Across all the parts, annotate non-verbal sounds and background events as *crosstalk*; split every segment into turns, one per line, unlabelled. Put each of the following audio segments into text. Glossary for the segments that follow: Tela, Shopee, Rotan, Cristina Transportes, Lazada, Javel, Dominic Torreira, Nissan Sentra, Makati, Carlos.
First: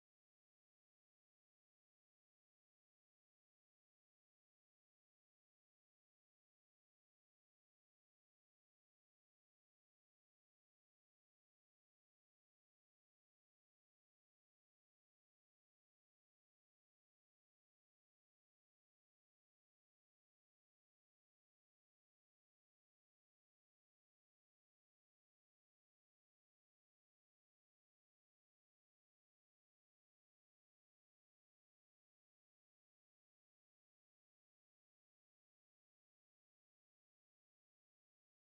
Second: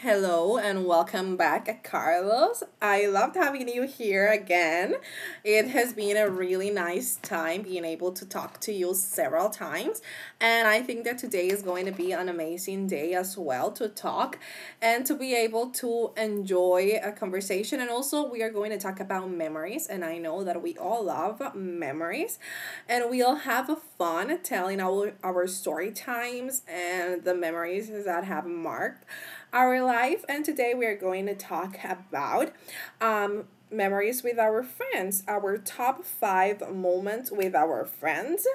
Hello and welcome back, Carlos. I loved having you here again. It has been a really nice time being able to talk to you several times. And I think that today is going to be an amazing day as well to talk and to be able to enjoy a conversation. And also, we are going to talk about memories. And I know that we all love memories. And we'll have fun telling our story times and the memories that have marked our life. And today we are going to talk about um, memories with our friends, our top five moments with our friends.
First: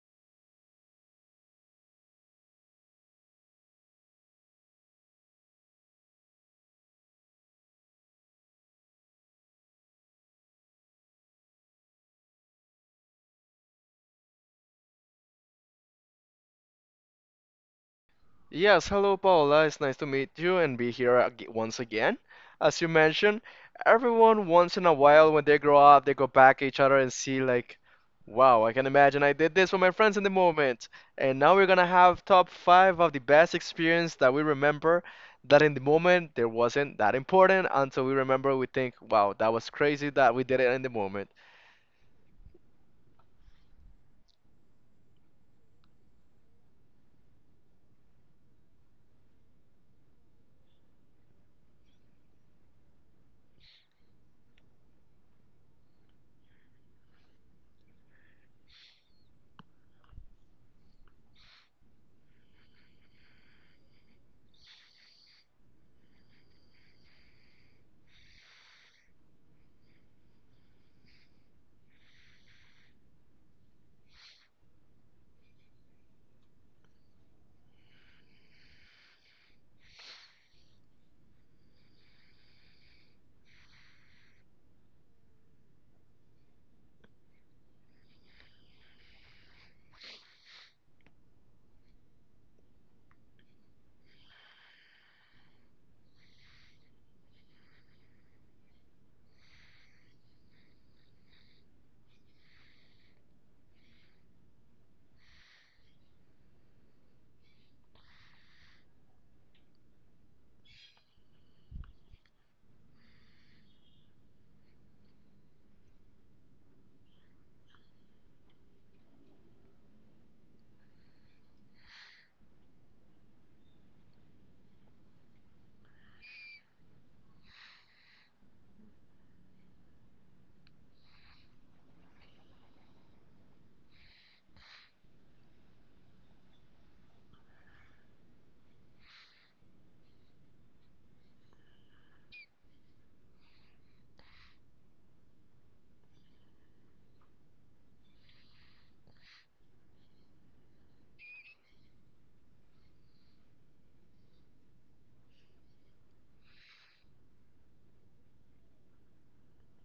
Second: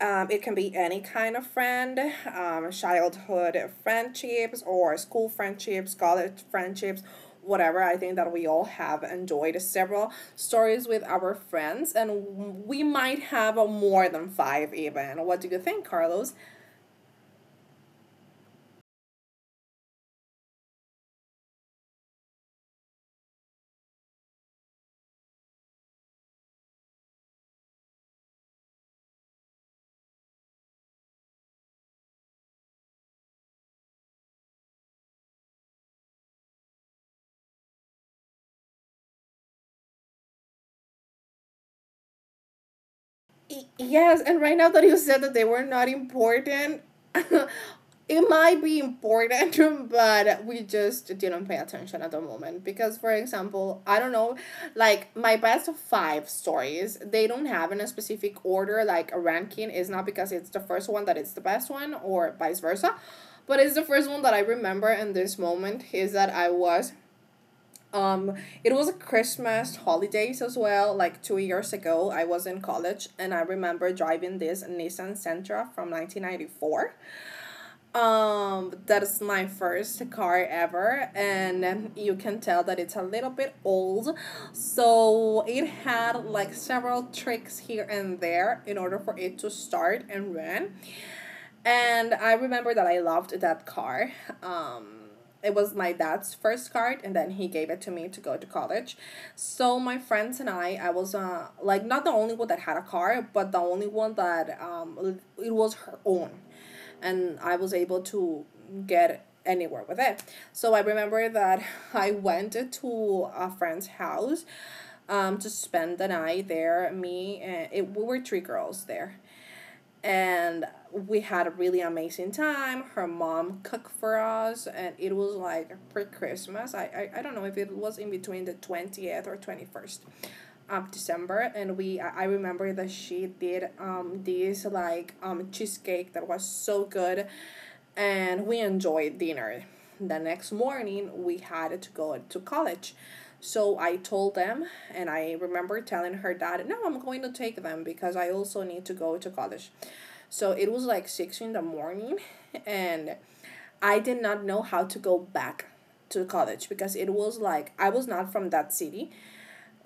It can be any kind of friend, childhood friendships, or school friendships, college friendships, whatever. I think that we all have enjoyed several stories with our friends, and we might have more than five, even. What do you think, Carlos?
Yes, hello, Paola. It's nice to meet you and be here once again. As you mentioned, everyone once in a while when they grow up, they go back at each other and see like, wow, I can imagine I did this with my friends in the moment. And now we're gonna have top five of the best experience that we remember that in the moment there wasn't that important until we remember we think, wow, that was crazy that we did it in the moment.
Yes, and right now that you said that they were not important, *laughs* it might be important, *laughs* but we just didn't pay attention at the moment. Because, for example, I don't know, like my best five stories, they don't have in a specific order, like a ranking. It's not because it's the first one that it's the best one, or vice versa. But it's the first one that I remember in this moment is that I was um it was a Christmas holidays as well, like 2 years ago. I was in college and I remember driving this Nissan Sentra from 1994. That's my first car ever, and you can tell that it's a little bit old, so it had like several tricks here and there in order for it to start and run. And I remember that I loved that car. Um, it was my dad's first car, and then he gave it to me to go to college. So my friends and I was like not the only one that had a car, but the only one that, it was her own. And I was able to get anywhere with it. So I remember that *laughs* I went to a friend's house, to spend the night there. Me and it, we were three girls there, and we had a really amazing time. Her mom cooked for us, and it was like pre Christmas. I don't know if it was in between the 20th or 21st of December. And we I remember that she did this like cheesecake that was so good, and we enjoyed dinner. The next morning we had to go to college. So I told them, and I remember telling her dad, no, I'm going to take them because I also need to go to college. So it was like six in the morning, and I did not know how to go back to college because it was like I was not from that city.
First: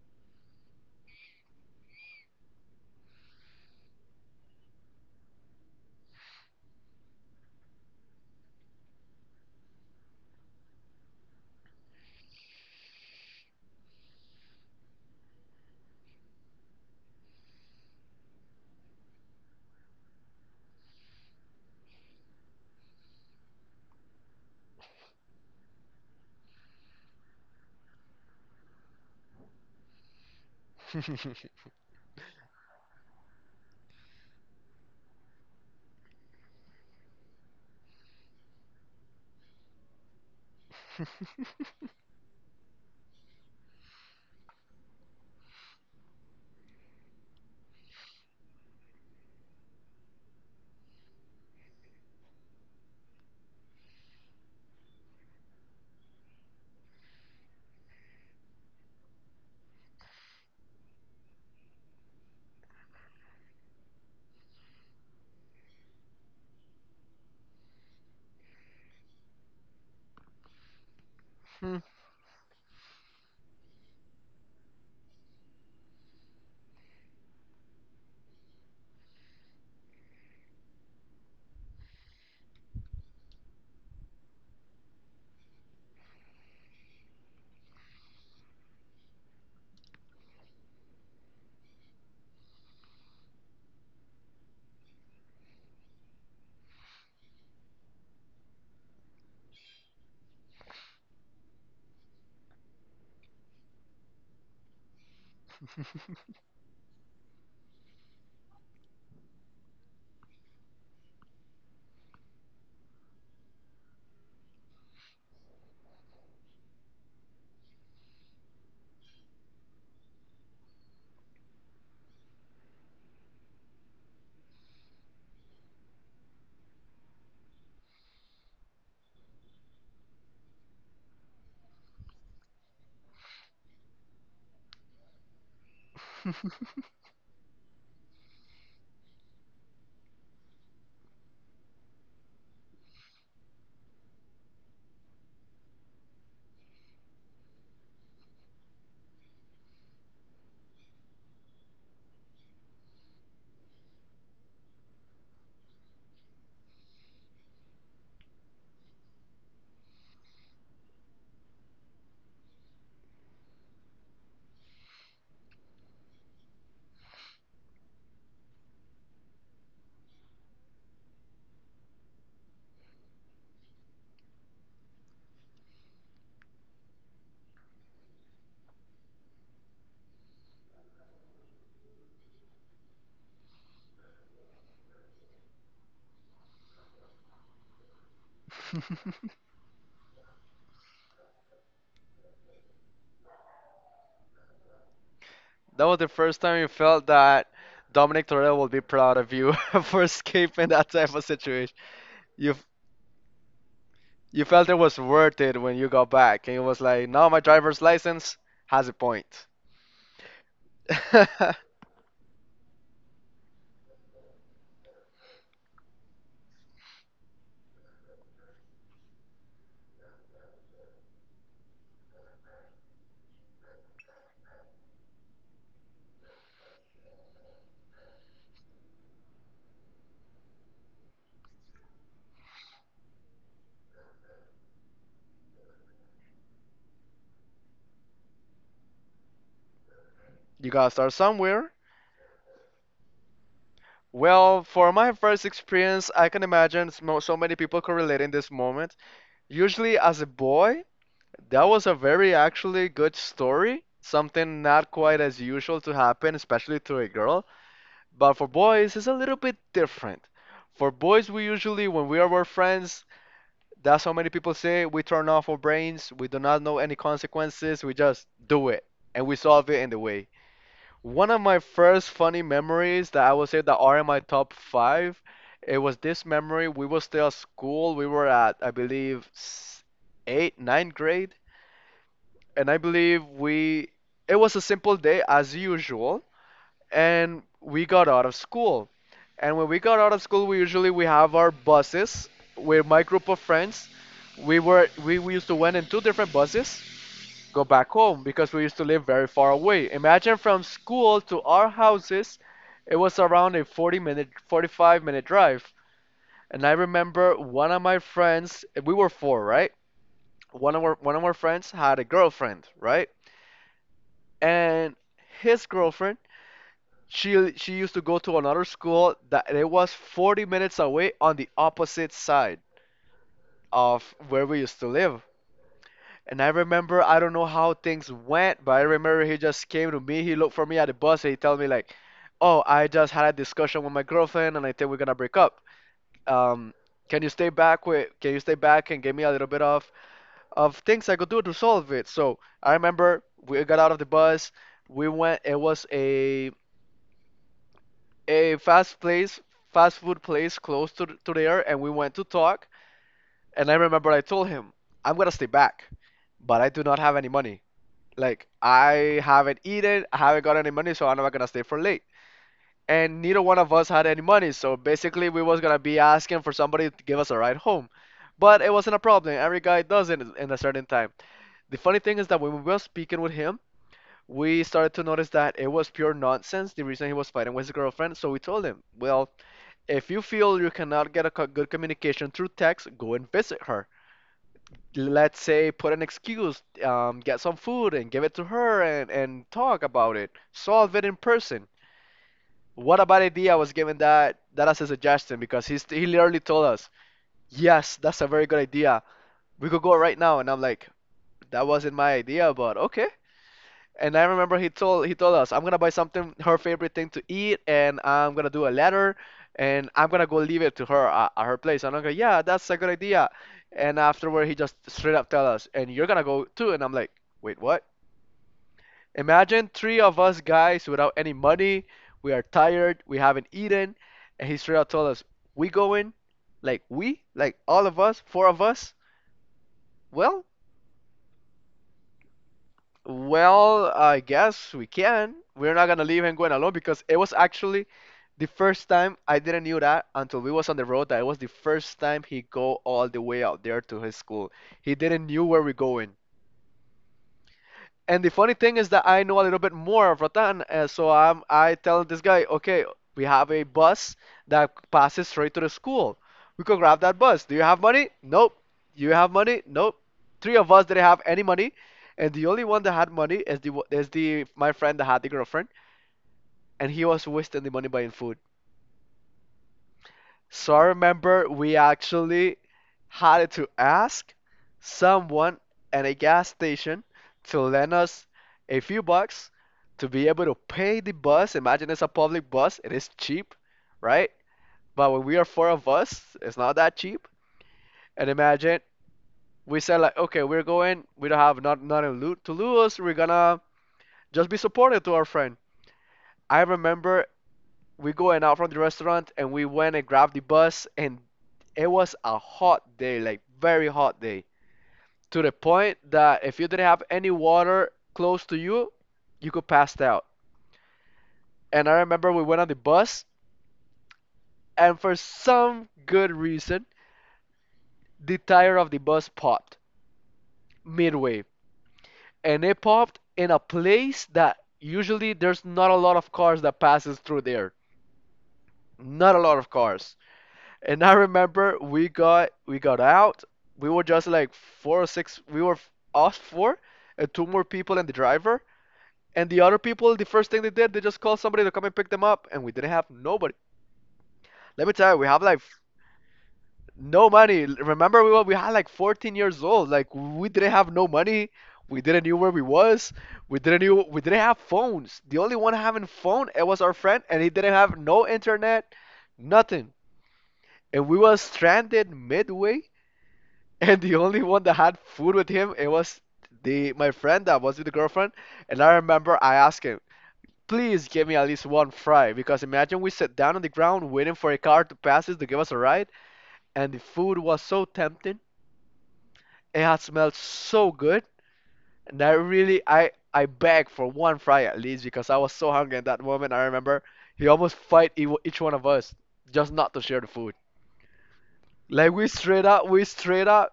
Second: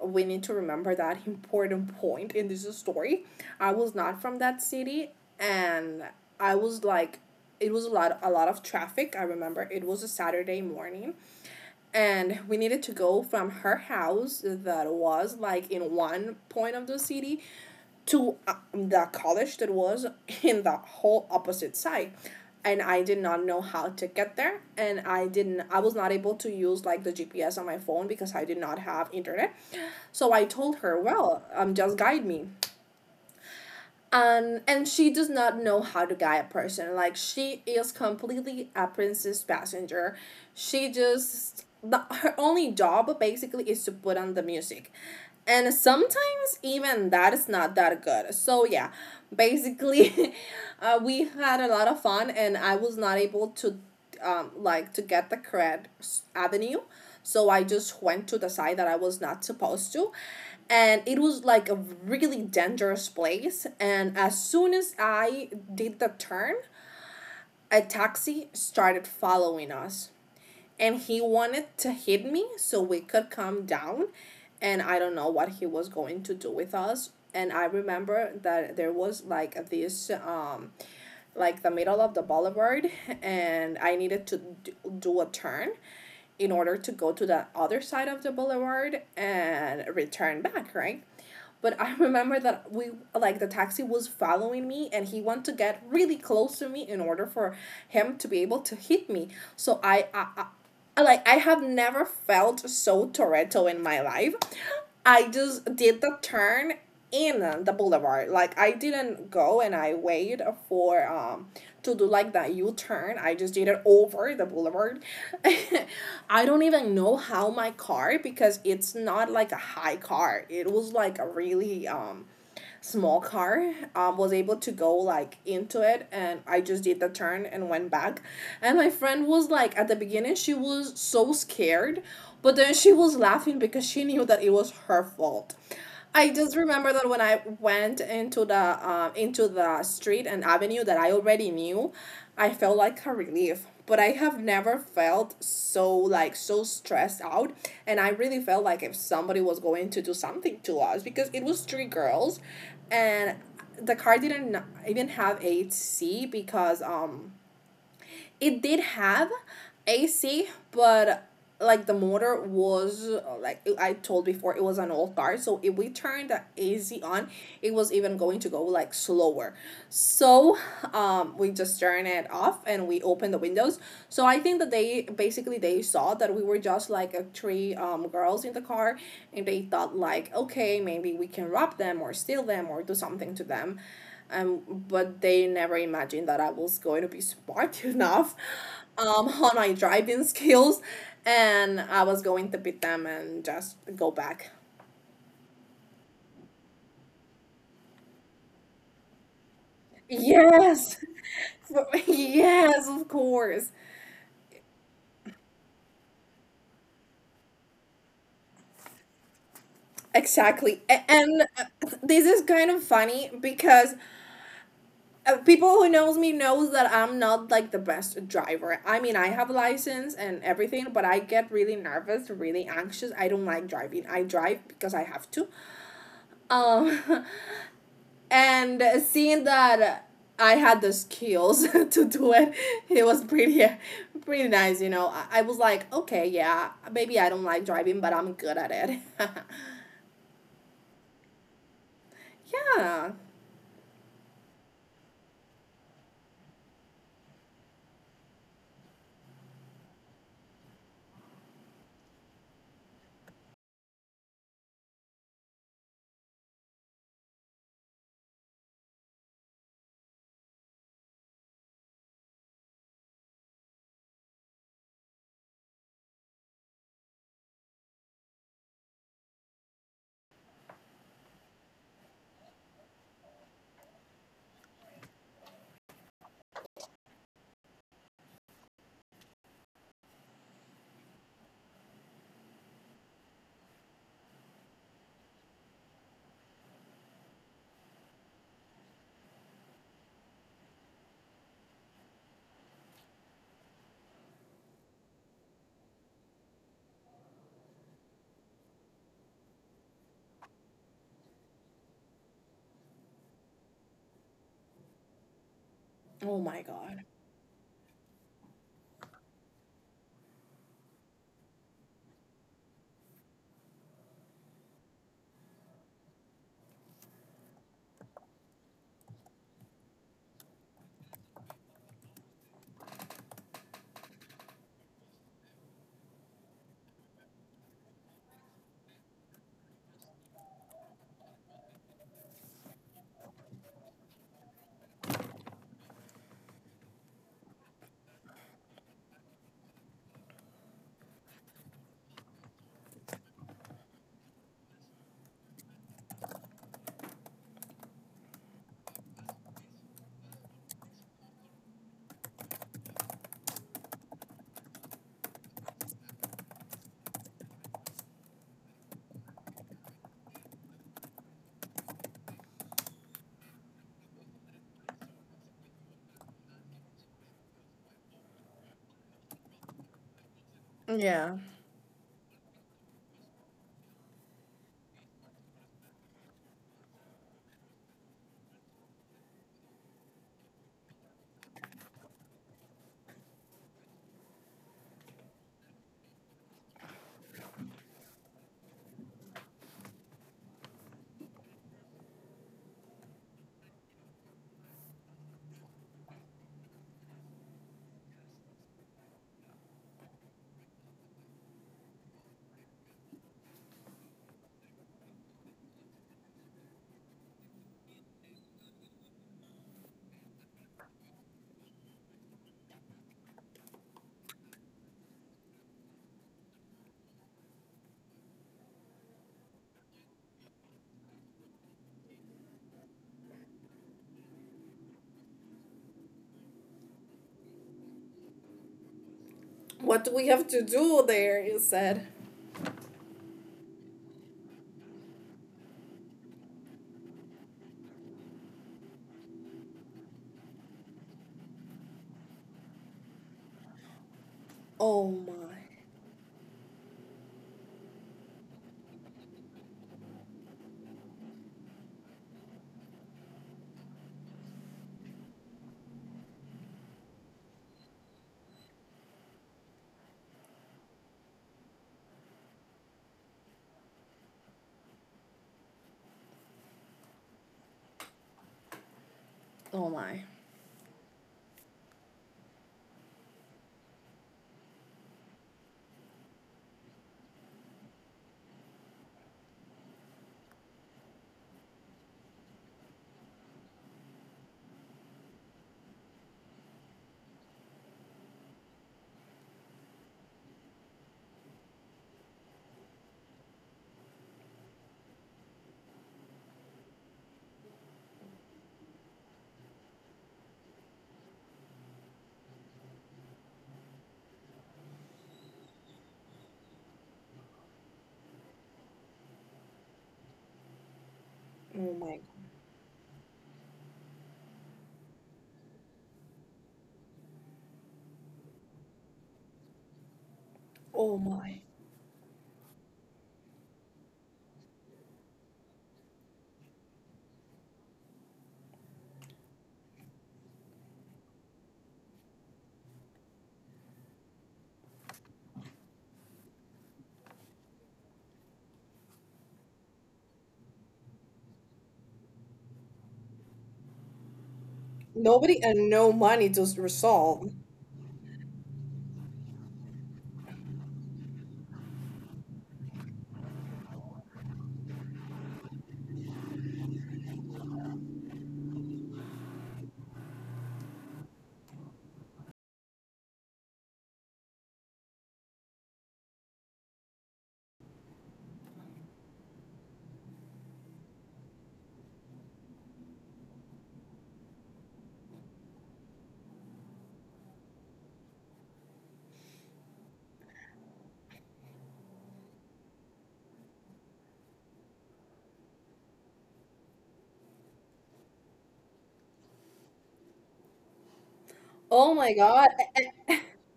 We need to remember that important point in this story. I was not from that city, and I was like, it was a lot of traffic. I remember it was a Saturday morning, and we needed to go from her house that was like in one point of the city to the college that was in the whole opposite side. And I did not know how to get there, and I was not able to use like the GPS on my phone because I did not have internet. So I told her, well, just guide me. And she does not know how to guide a person. Like she is completely a princess passenger. She just
*laughs*
her only job basically is to put on the music, and sometimes even that is not that good. So yeah, basically *laughs* we had a lot of fun, and I was not able to, like to get the correct avenue. So I just went to the side that I was not supposed to, and it was like a really dangerous place. And as soon as I did the turn, a taxi started following us, and he wanted to hit me so we could come down. And I don't know what he was going to do with us. And I remember that there was like this like the middle of the boulevard, and I needed to do a turn in order to go to the other side of the boulevard and return back, right? But I *laughs* remember that we, like the taxi was following me, and he wanted to get really close to me in order for him to be able to hit me. So I like, I have never felt so Toretto in my life. I just did the turn in the boulevard. Like I didn't go and I waited for to do like that U turn. I just did it over the boulevard. *laughs* I don't even know how my car, because it's not like a high car. It was like a really small car, was able to go like into it. And I just did the turn and went back. And my friend was like, at the beginning she was so scared, but then she was laughing because she knew that it was her fault. I just remember that when I went into the street and avenue that I already knew, I felt like a relief, but I have never felt so like so stressed out. And I really felt like if somebody was going to do something to us because it was three girls. And the car didn't even have a seat because it did have AC, but like the motor was, like I told before, it was an old car. So if we turned the AC on, it was even going to go like slower. So we just turned it off and we opened the windows. So I think that they basically they saw that we were just like a three girls in the car, and they thought like, okay, maybe we can rob them or steal them or do something to them, but they never imagined that I was going to be smart *laughs* enough, on my driving skills, and I was going to beat them and just go back.
That was the first time you felt that Dominic Torreira will be proud of you *laughs* for escaping that
Yes,
type of situation.
*laughs*
You f-
yes, of course,
you felt it was worth it when you got back, and it was like, now my driver's license has a point.
exactly. And
*laughs*
this is kind of funny because people who knows me knows that I'm not like the best driver. I mean, I have license and everything, but I get really nervous, really anxious. I don't like driving. I drive because I have to. Um, *laughs* and seeing that I had the skills *laughs* to do it, it was pretty, *laughs* pretty nice. You know, I was like, okay, yeah, maybe I don't like driving, but I'm good at it. *laughs*
You gotta start somewhere.
Yeah.
Well, for my first experience, I can imagine so many people correlating this moment. Usually, as a boy, that was a very actually good story. Something not quite as usual to happen, especially to a girl. But for boys, it's a little bit different. For boys, we usually, when we are with friends, that's how many people say we turn off our brains, we do not know any consequences, we just do it and we solve it in the way. One of my first funny memories that I would say that are in my top five, it was this memory. We were still at school, we were at, I believe, eight, ninth grade, and I believe it was a simple day as usual and we got out of school. And when we got out of school, we usually we have our buses with my group of friends. We used to went in two different buses, go back home because we used to live very far away. Imagine from school to our houses, it was around a 40 minute 45-minute drive.
Oh my
And I
god.
remember one of my friends, we were four, right? One of our friends had a girlfriend, right? And his girlfriend she used to go to another school that it was 40 minutes away on the opposite side of where we used to live. And I remember I don't know how things went, but I remember he just came to me. He looked for me at the bus and he told me like, "Oh, I just had a discussion with my girlfriend and I think we're gonna break up. Um, can you stay back with? Can you stay back and give me a little bit of things I could do to solve it?" So I remember we got out of the bus. We went. It was a fast place, fast food place close to there, and we went to talk. And I remember I told him, I'm gonna stay back, but I do not have any money. Like I haven't eaten, I haven't got any money, so I'm not gonna stay for late. And neither one of us had any money, so basically we was gonna be asking for somebody to give us a ride home. But it wasn't a problem. Every guy does it in a certain time.
Yeah.
The funny thing is that when we were speaking with him, we started to notice that it was pure nonsense. The reason he was fighting with his girlfriend, so we told him, well, if you feel you cannot get a good communication through text, go and visit her. Let's say put an excuse, get some food and give it to her and talk about it. Solve it in person. What a bad idea was given that that as a suggestion because he literally told us, yes, that's a very good idea. We could go right now. And I'm like, that wasn't my idea, but okay. And I remember he told us, I'm gonna buy something her favorite thing to eat, and I'm gonna do a letter, and I'm gonna go leave it to her at her place. And I'm like, yeah, that's a good idea. And afterward, he just straight up tell us, and you're gonna go too. And I'm like, wait, what? Imagine three of us guys without any money. We are tired. We haven't eaten. And he straight up told us, we going, like we, like all of us, four of us.
What do we have
Well,
to do there? You said.
Well, I guess we can. We're not gonna leave and going alone because it was actually the first time I didn't knew that until we was on the road that it was the first time he go all the way out there to his school. He
Oh
didn't
my.
knew where we going. And the funny thing is that I know a little bit more of Rotan, so I tell this guy, okay, we have a bus that passes straight to the school. We could grab that bus. Do you have money? Nope. You have money? Nope. Three of us didn't have any money, and the only one that had money is the my friend that had the girlfriend, and he was wasting the money buying food.
Oh my.
So I remember we actually had to ask someone at a gas station to lend us a few bucks to be able to pay the bus. Imagine it's a public bus, it is cheap, right? But when we are four of us, it's not that cheap. And imagine we said like, okay, we're going, we don't have not nothing to lose, we're gonna just be supportive to our friend. I remember we going out from the restaurant and we went and grabbed the bus and it was a hot day, like very hot day, to the point that if you didn't have any water close to you, you could pass out. And
Oh
I
my.
remember we went on the bus and for some good reason, the tire of the bus popped
Oh
midway
my.
and it popped in a place that usually there's not a lot of cars that passes through there. Not a lot of cars. And I remember we got out. We were just like four or six. We were us four, and two more people and the driver. And the other people, the first thing they did, they just called somebody to come and pick them up, and we didn't have nobody. Let me tell you, we have
Nobody and no money to
no
resolve.
money. Remember, we had like 14 years old. Like we didn't have no money. We didn't knew where we was. We didn't have phones. The only one having phone it was our friend, and he didn't have no internet, nothing. And we was stranded midway and the only one that had food with him it was the my friend that was with the girlfriend and I remember I asked him, please give me at least one fry because imagine we sit down on the ground waiting for a car to pass us to give us a ride and the food was so tempting, it had smelled so good and I really I begged for one fry at least because I was so hungry at that moment. I remember he almost fight each one of us just not to share the food.
Oh
Like
my god. Eh,
we
eh.
straight up,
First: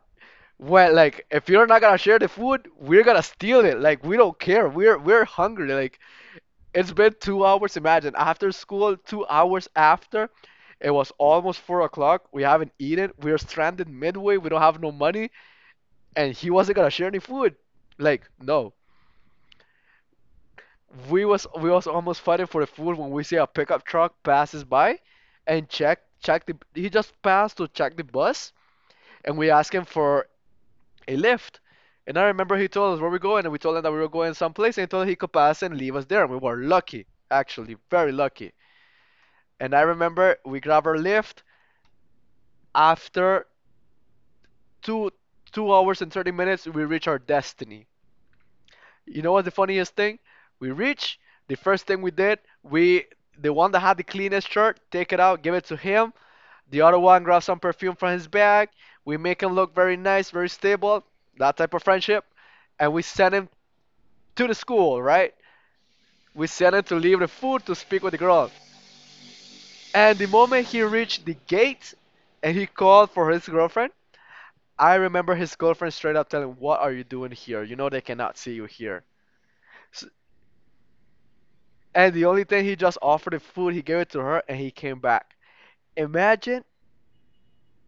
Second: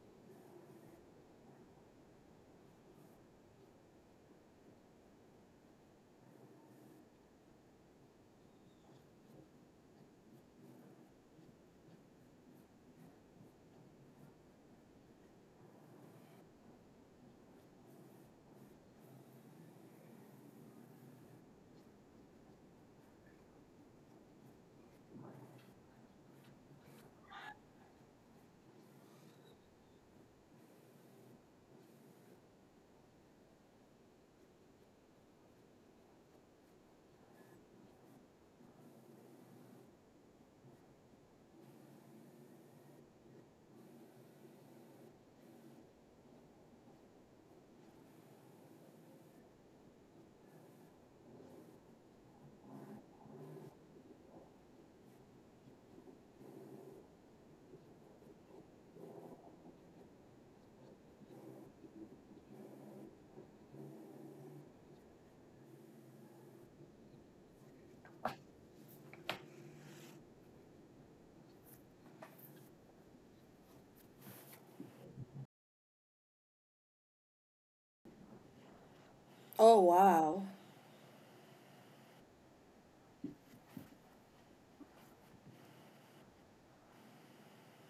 well, like if you're not gonna share the food, we're gonna steal it. Like we don't care. We're hungry. Like it's been 2 hours. Imagine after school, 2 hours after, it was almost 4 o'clock. We haven't eaten. We're stranded midway. We don't have no money, and he wasn't gonna share any food. Like no, we was almost fighting for the food when we see a pickup truck passes by, and check check the he just passed to check the bus, and we ask him for He left. And I remember he told us where we're going, and we told him that we were going someplace, and he told us he could pass and leave us there. And we were lucky, actually, very lucky. And I remember we grabbed our lift. After two two hours and 30 minutes, we reach our destiny. You know what's the funniest thing? We reach. The first thing we did, we the one that had the cleanest shirt, take it out, give it to him. The other one grabs some perfume from his bag. We make him look very nice, very stable, that type of friendship. And we send him to the school, right? We sent him to leave the food to speak with the girl. And the moment he reached the gate and he called for his girlfriend, I remember his girlfriend straight up telling, what are you doing here? You know they cannot see you here.
Oh
S-
wow.
And the only thing, he just offered the food, he gave it to her and he came back. Imagine,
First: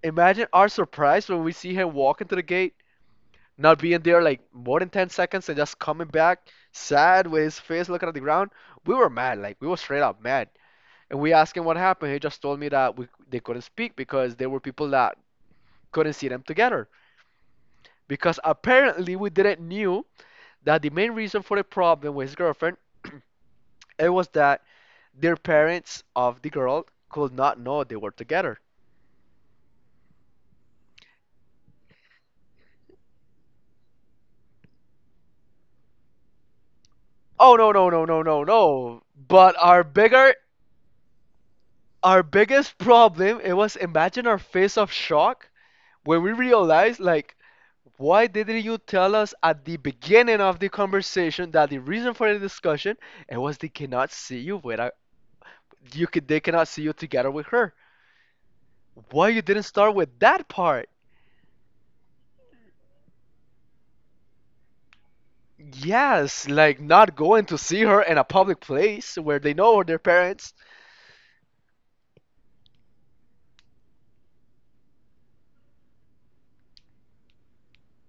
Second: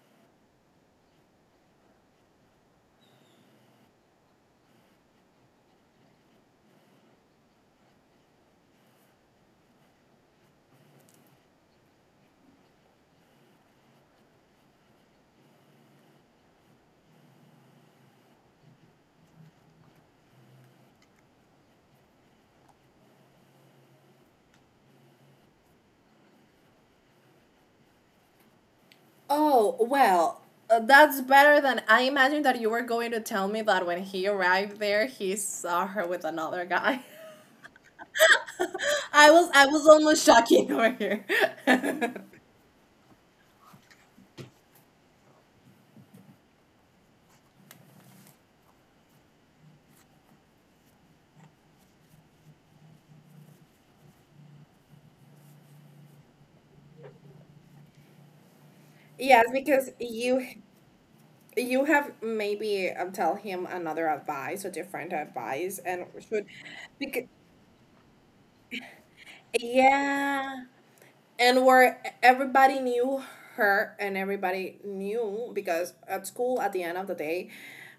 imagine our surprise when we see him walking to the gate, not being there like more than 10 seconds and just coming back sad with his face looking at the ground. We were mad, like we were straight up mad. And we asked him what happened. He just told me that we, they couldn't speak because there were people that couldn't see them together. Because apparently we didn't knew that the main reason for the problem with his girlfriend, it was that their parents of the girl could not know they were together.
Oh, well, that's better than I imagined that you were going to tell me that when he arrived there, he saw her with another guy.
Oh no no no no no no!
*laughs*
But
I
our
was
bigger
almost shocking over here.
Our
*laughs*
biggest problem, it was, imagine our face of shock when we realized, like, why didn't you tell us at the beginning of the conversation that the reason for the discussion, it was they cannot see you without, you could they cannot see you together with her? Why you
Yes,
didn't start
because
with that
you
part?
you have maybe tell him another advice or different advice, and
Yes,
should,
like not
because
going to see her in a public place where they know their parents.
yeah, and where everybody knew her, and everybody knew, because at school at the end of the day,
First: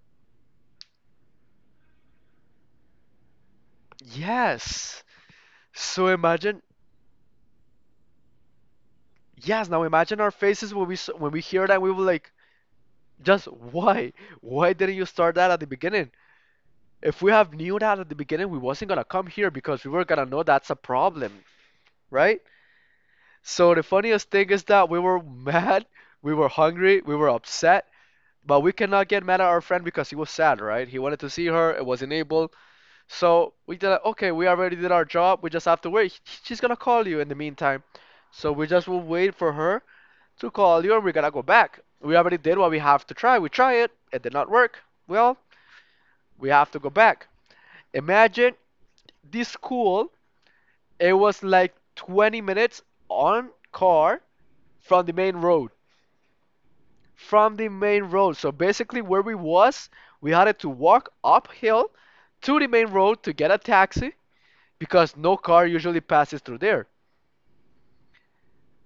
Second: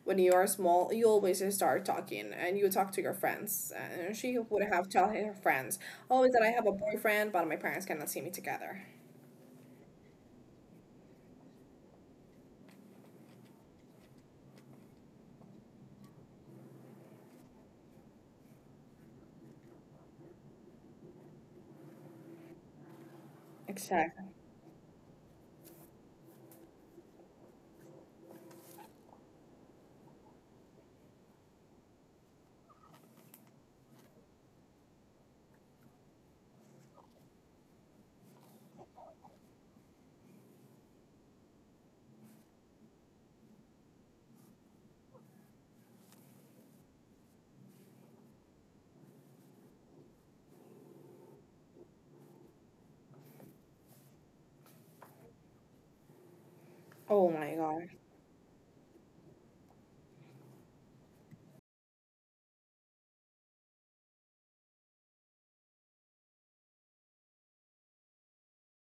when you are small you always just start talking and you talk to your friends, and she would have
Yes,
told her friends
so
always that I
imagine.
have a boyfriend but my parents cannot see me together.
Yes, now imagine our faces when when we hear that, we will like, just why? Why didn't you start that at the beginning? If we have knew that at the beginning, we wasn't gonna come here because we were gonna know that's a problem, right? So the
Exactly.
funniest thing is that we were *laughs* mad, we were hungry, we were upset, but we cannot get mad at our friend because he was sad, right? He wanted to see her, it wasn't able. So we did like, okay, we already did our job, we just have to wait. She's gonna call you in the meantime. So we just will wait for her to call you and we're gonna go back. We already did what we have to try. We try it, it did not work. Well, we have to go back. Imagine, this school, it was like 20 minutes on car from the main road.
Oh my
From the
god.
main road. So basically where we was, we had to walk uphill to the main road to get a taxi because no car usually passes through there.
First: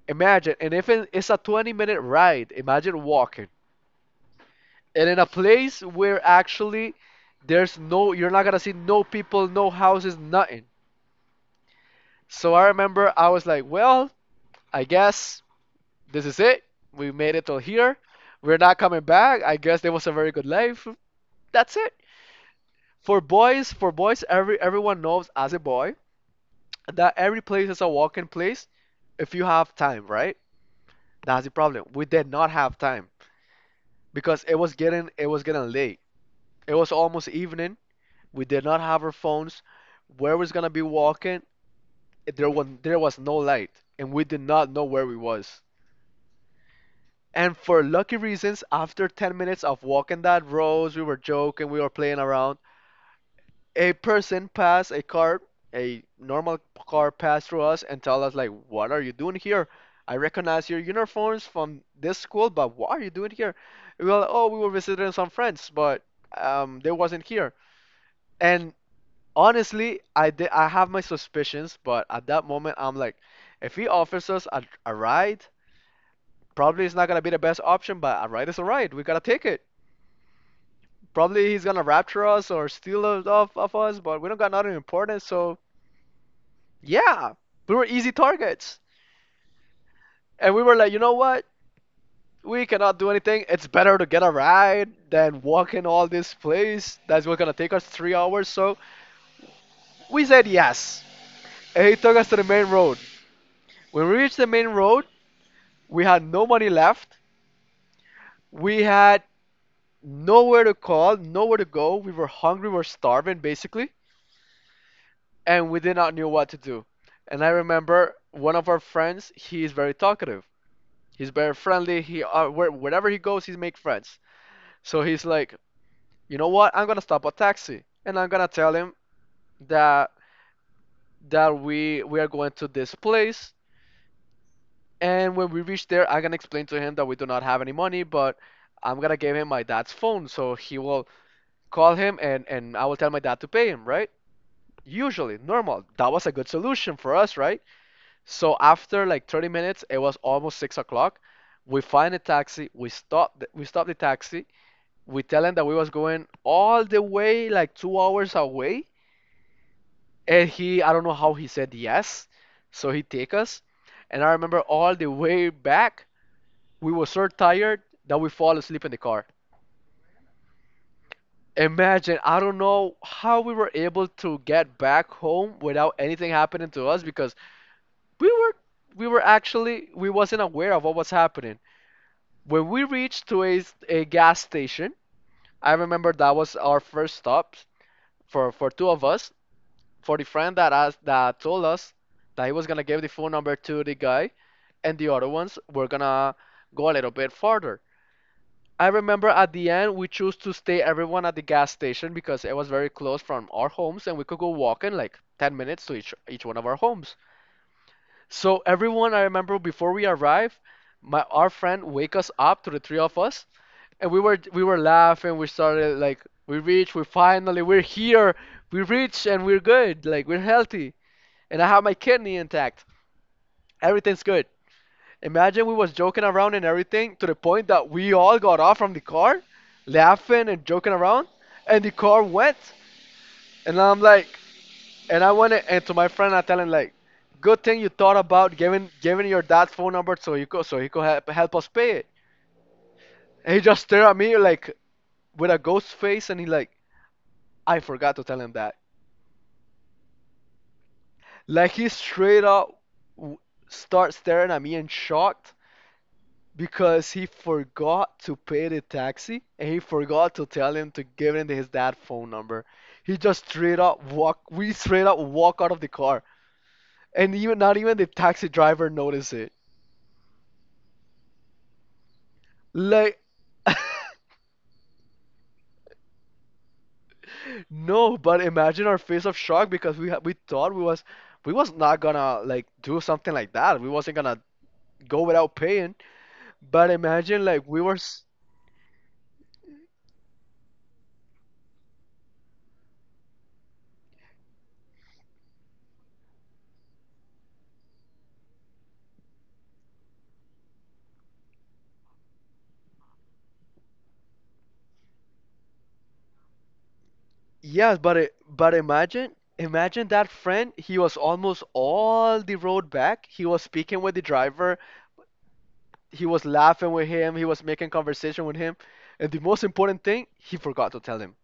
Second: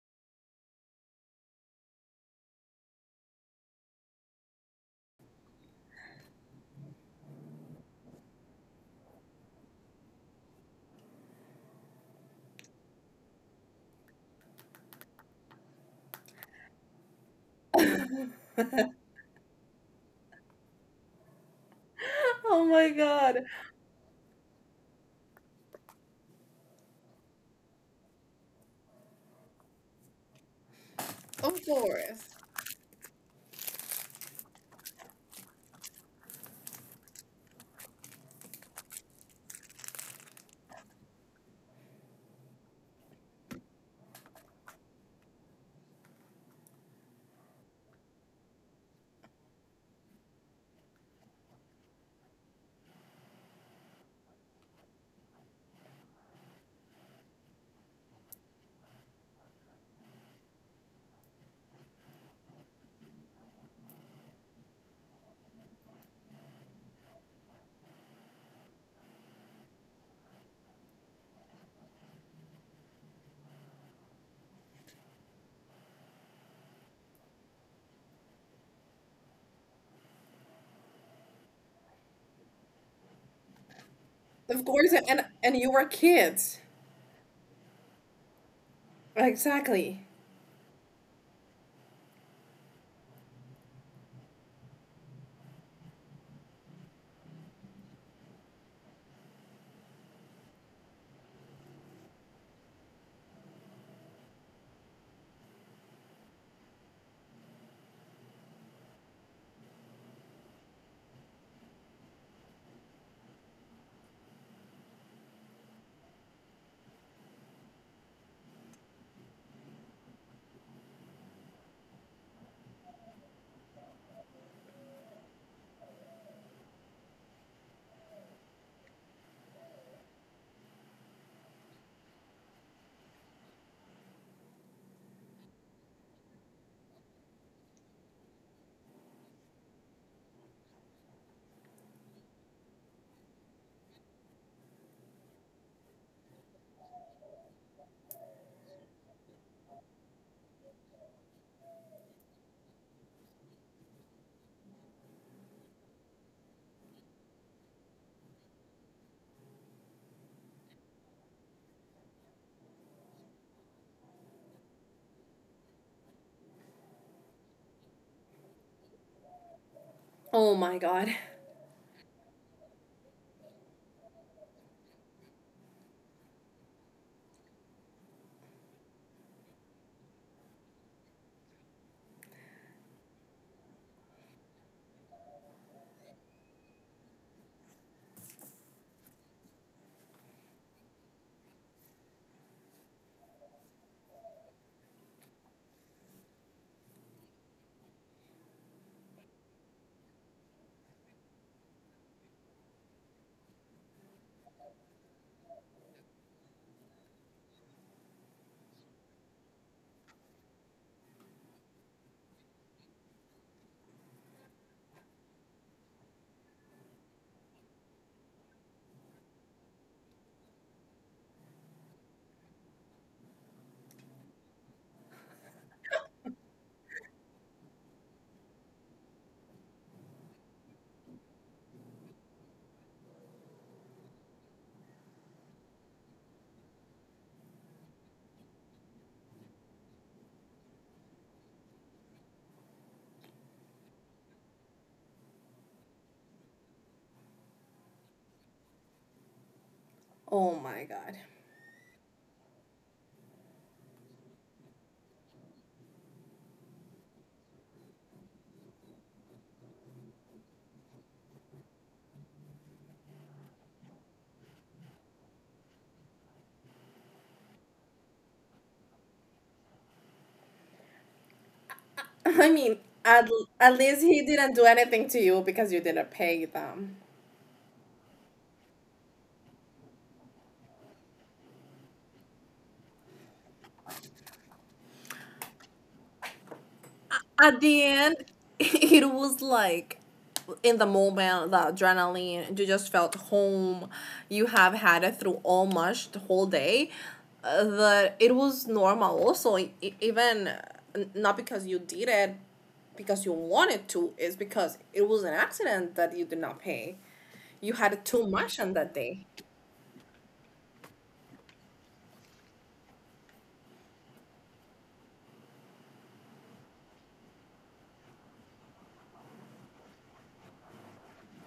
Imagine, and if it's a 20-minute ride, imagine walking. And in a place where actually there's no, you're not gonna see no people, no houses, nothing. So I remember I was like, well, I guess this is it. We made it till here. We're not coming back. I guess it was a very good life. That's it.
*laughs* Oh my god.
For boys, everyone knows as a boy that every place is a walking place if you have time, right? That's the
Of
problem. We
course.
did not have time because it was getting late. It was almost evening. We did not have our phones. Where was gonna be walking? There was no light, and we did not know where we was. And for lucky reasons, after 10 minutes of walking that road, we were joking, we were playing around. A person passed a car, a normal car passed through us and told us, like, what are you doing here? I recognize your uniforms from this school, but what are you doing here? We were like, oh, we were visiting some friends, but they wasn't here. And honestly, I have my suspicions, but at that moment, I'm like, if he offers us a ride, probably it's not gonna be the best option, but a ride is a ride. We gotta take it. Probably he's gonna rapture us or steal us off of us, but we don't got
Of
nothing
course,
important.
and
So
you were kids.
yeah, we were easy targets,
Exactly.
and we were like, you know what? We cannot do anything. It's better to get a ride than walking all this place. That's what's gonna take us 3 hours. So we said yes, and he took us to the main road. When we reached the main road, we had no money left. We had nowhere to call, nowhere to go. We were hungry, we were starving, basically. And we did not know what to do. And I remember one of our friends, he is very talkative. He's very friendly. He wherever he goes, he make friends. So he's like, you know what? I'm gonna stop a taxi and I'm gonna tell him that that we are going to this place. And when we reach there, I'm gonna explain to him that we do not have any money, but I'm gonna give him my dad's phone, so he will call him and I will tell my dad to pay him, right? Usually, normal. That was a good solution for us, right? So after like 30 minutes, it was almost 6 o'clock. We find a taxi. We stop. We stop the taxi. We tell him that we was going all the way like 2 hours away, and he I don't know how he said yes. So he take us, and I remember all the way back we were so tired that we fall asleep in the car.
Oh my god.
Imagine, I don't know how we were able to get back home without anything happening to us because we were we were actually, we wasn't aware of what was happening. When we reached to a gas station, I remember that was our first stop for two of us. For the friend that asked that told us that he was gonna give the phone number to the guy, and the other ones were gonna go a little bit farther. I remember at the end we chose to stay everyone at the gas station because it was very close from our homes and we could go walking like 10 minutes to each one of our homes. So everyone, I remember before we arrived, my our friend wake us up to the three of us and we were laughing. We started like we reached. We're here. We reached and we're good. Like we're healthy, and I have my kidney intact. Everything's good. Imagine, we was joking around and everything to the point that we all got off from the car, laughing and joking around, and the car went. And I'm like, and I went and to my friend I tell him like, good thing you thought about giving your dad's phone number so you could, so he could help us pay it. And he just stared at me like with a ghost face and he like, I forgot to tell him that.
Oh my god.
Like he straight up w- starts staring at me and shocked because he forgot to pay the taxi and he forgot to tell him to give him his dad phone number. He just straight up walk. We straight up walk out of the car, and even not even the taxi driver noticed it.
*laughs* I mean,
Like
at, at least
*laughs*
he didn't do anything to you because you didn't pay them.
no, but imagine our face of shock because we thought we was not gonna like do something like that. We wasn't gonna go without paying. But imagine
At
like
the end, *laughs* it was like, in the moment, the adrenaline, you just felt home. You have had it through all much the whole day. That it was normal also, even not because you did it, because you wanted to. Is because it was an accident that you did not pay. You
yes,
had
but
too much on
but
that day.
imagine, imagine that friend. He was almost all the road back. He was speaking with the driver. He was laughing with him. He was making conversation with him. And the most important thing, he forgot to tell him.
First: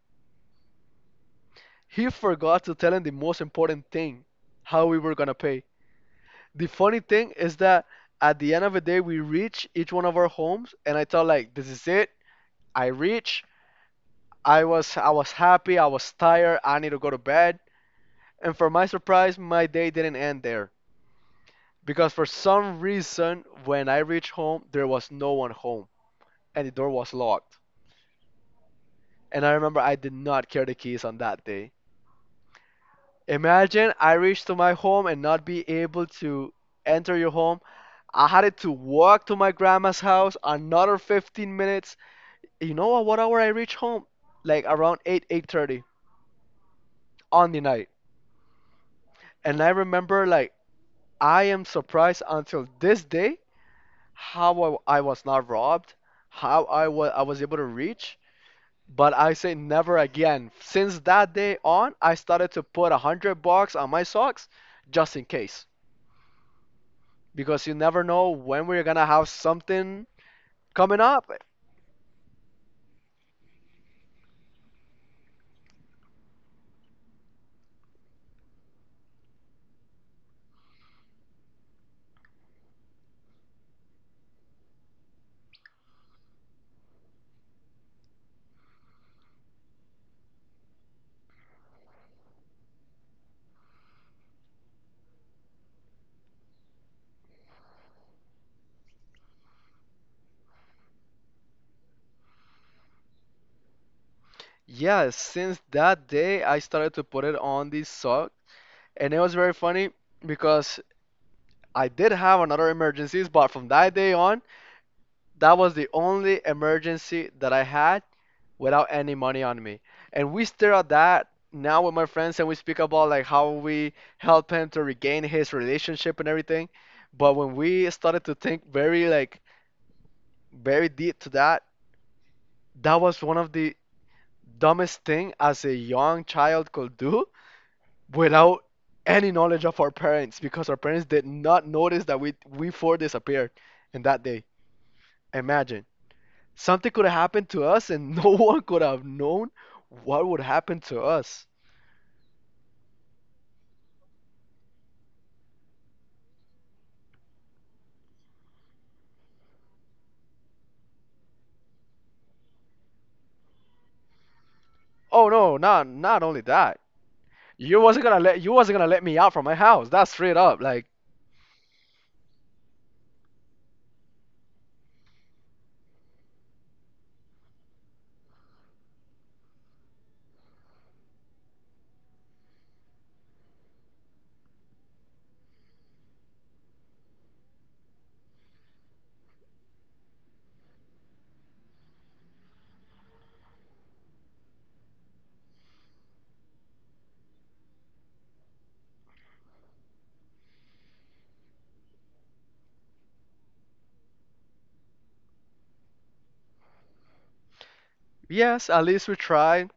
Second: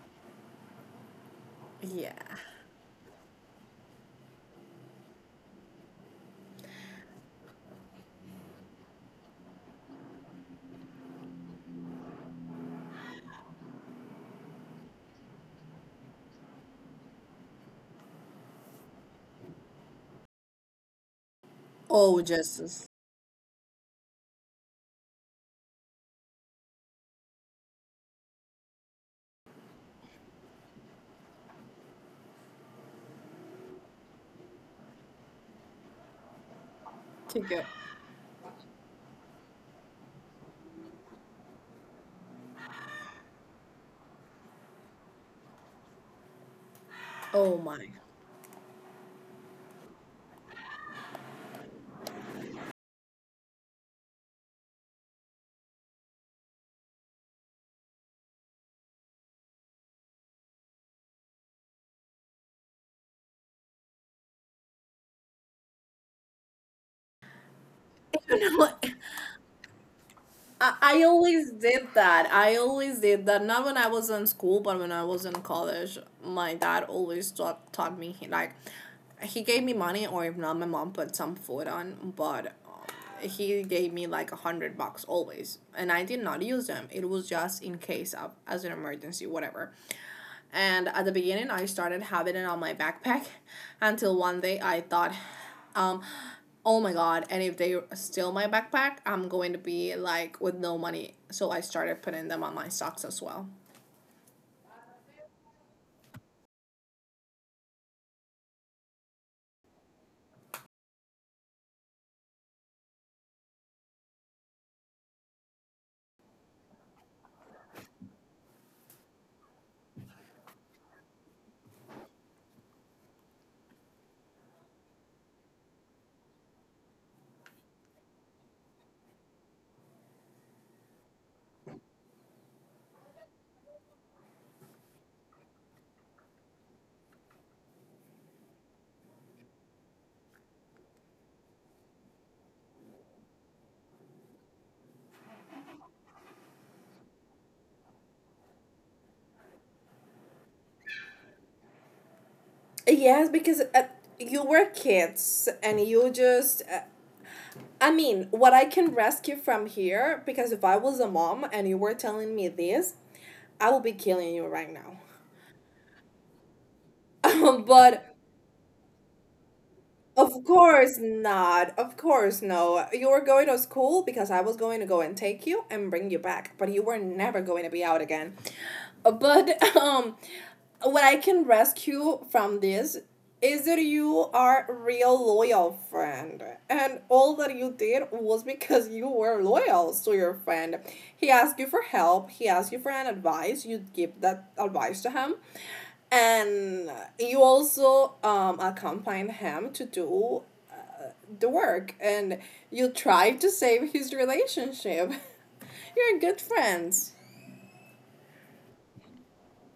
He
Yeah.
forgot to tell him the most important thing, how we were gonna pay. The funny thing is that at the end of the day, we reach each one of our homes, and I thought like, this is it. I reach. I was happy. I was tired. I need to go to bed. And for my surprise, my day didn't end there. Because
Oh,
for some
Jesus.
reason when I reached home there was no one home and the door was locked. And I remember I did not care the keys on that day. Imagine, I reached to my home and not be able to enter your
Take
home.
it.
I had to walk to my grandma's house another 15 minutes. You know at what hour I reached home? Like around 8 8:30 on
Oh
the
my. *laughs*
night. And I remember like I am surprised until this day how I was not robbed, how I was able to reach. But I say never again. Since that day on, I started to put 100 bucks on my socks just in case. Because you never know
You
when
know,
we're gonna have something coming
I
up.
always did that. I always did that. Not when I was in school, but when I was in college, my dad always taught me, like, he gave me money, or if not, my mom put some food on, but he gave me like $100 always. And I did not use them. It was just in case of, as an emergency, whatever. And at the beginning, I started having it on my backpack *laughs* until one day I thought, Um, oh my god! And if they steal my backpack, I'm going to be like with no money. So I started putting them on my socks as well.
Yeah, since that day, I started to put it on these socks. And it was very funny because I did have another emergencies, but from that day on, that was the only emergency that I had without any money on me. And we stare at that now with my friends and we speak about like how we help him to regain his relationship and everything. But when we started to think very like very deep to that, that was one of the dumbest thing as a young child could do without any knowledge of our parents because our parents did not notice that we four disappeared in that day. Imagine. Something could have happened to us and no *laughs* one could have known what would happen to us.
Yes, because you were kids and you just. I mean, what I can rescue from here, because if I was a mom and you were telling me this, I would be killing you right now.
Oh no, not only that. You wasn't
*laughs* but
gonna let you wasn't gonna let me out from my house. That's straight
Of
up. Like,
course not. Of course no. You were going to school because I was going to go and take you and bring you back, but you were never going to be out again. But *laughs* um what I can rescue from this is that you are a real loyal friend and all that you did was because you were loyal to your friend. He asked you for help, he asked you for an advice, you give that advice to him and you also accompany him to do the work and you try to save his relationship. *laughs* You're good friends.
yes, at least we tried.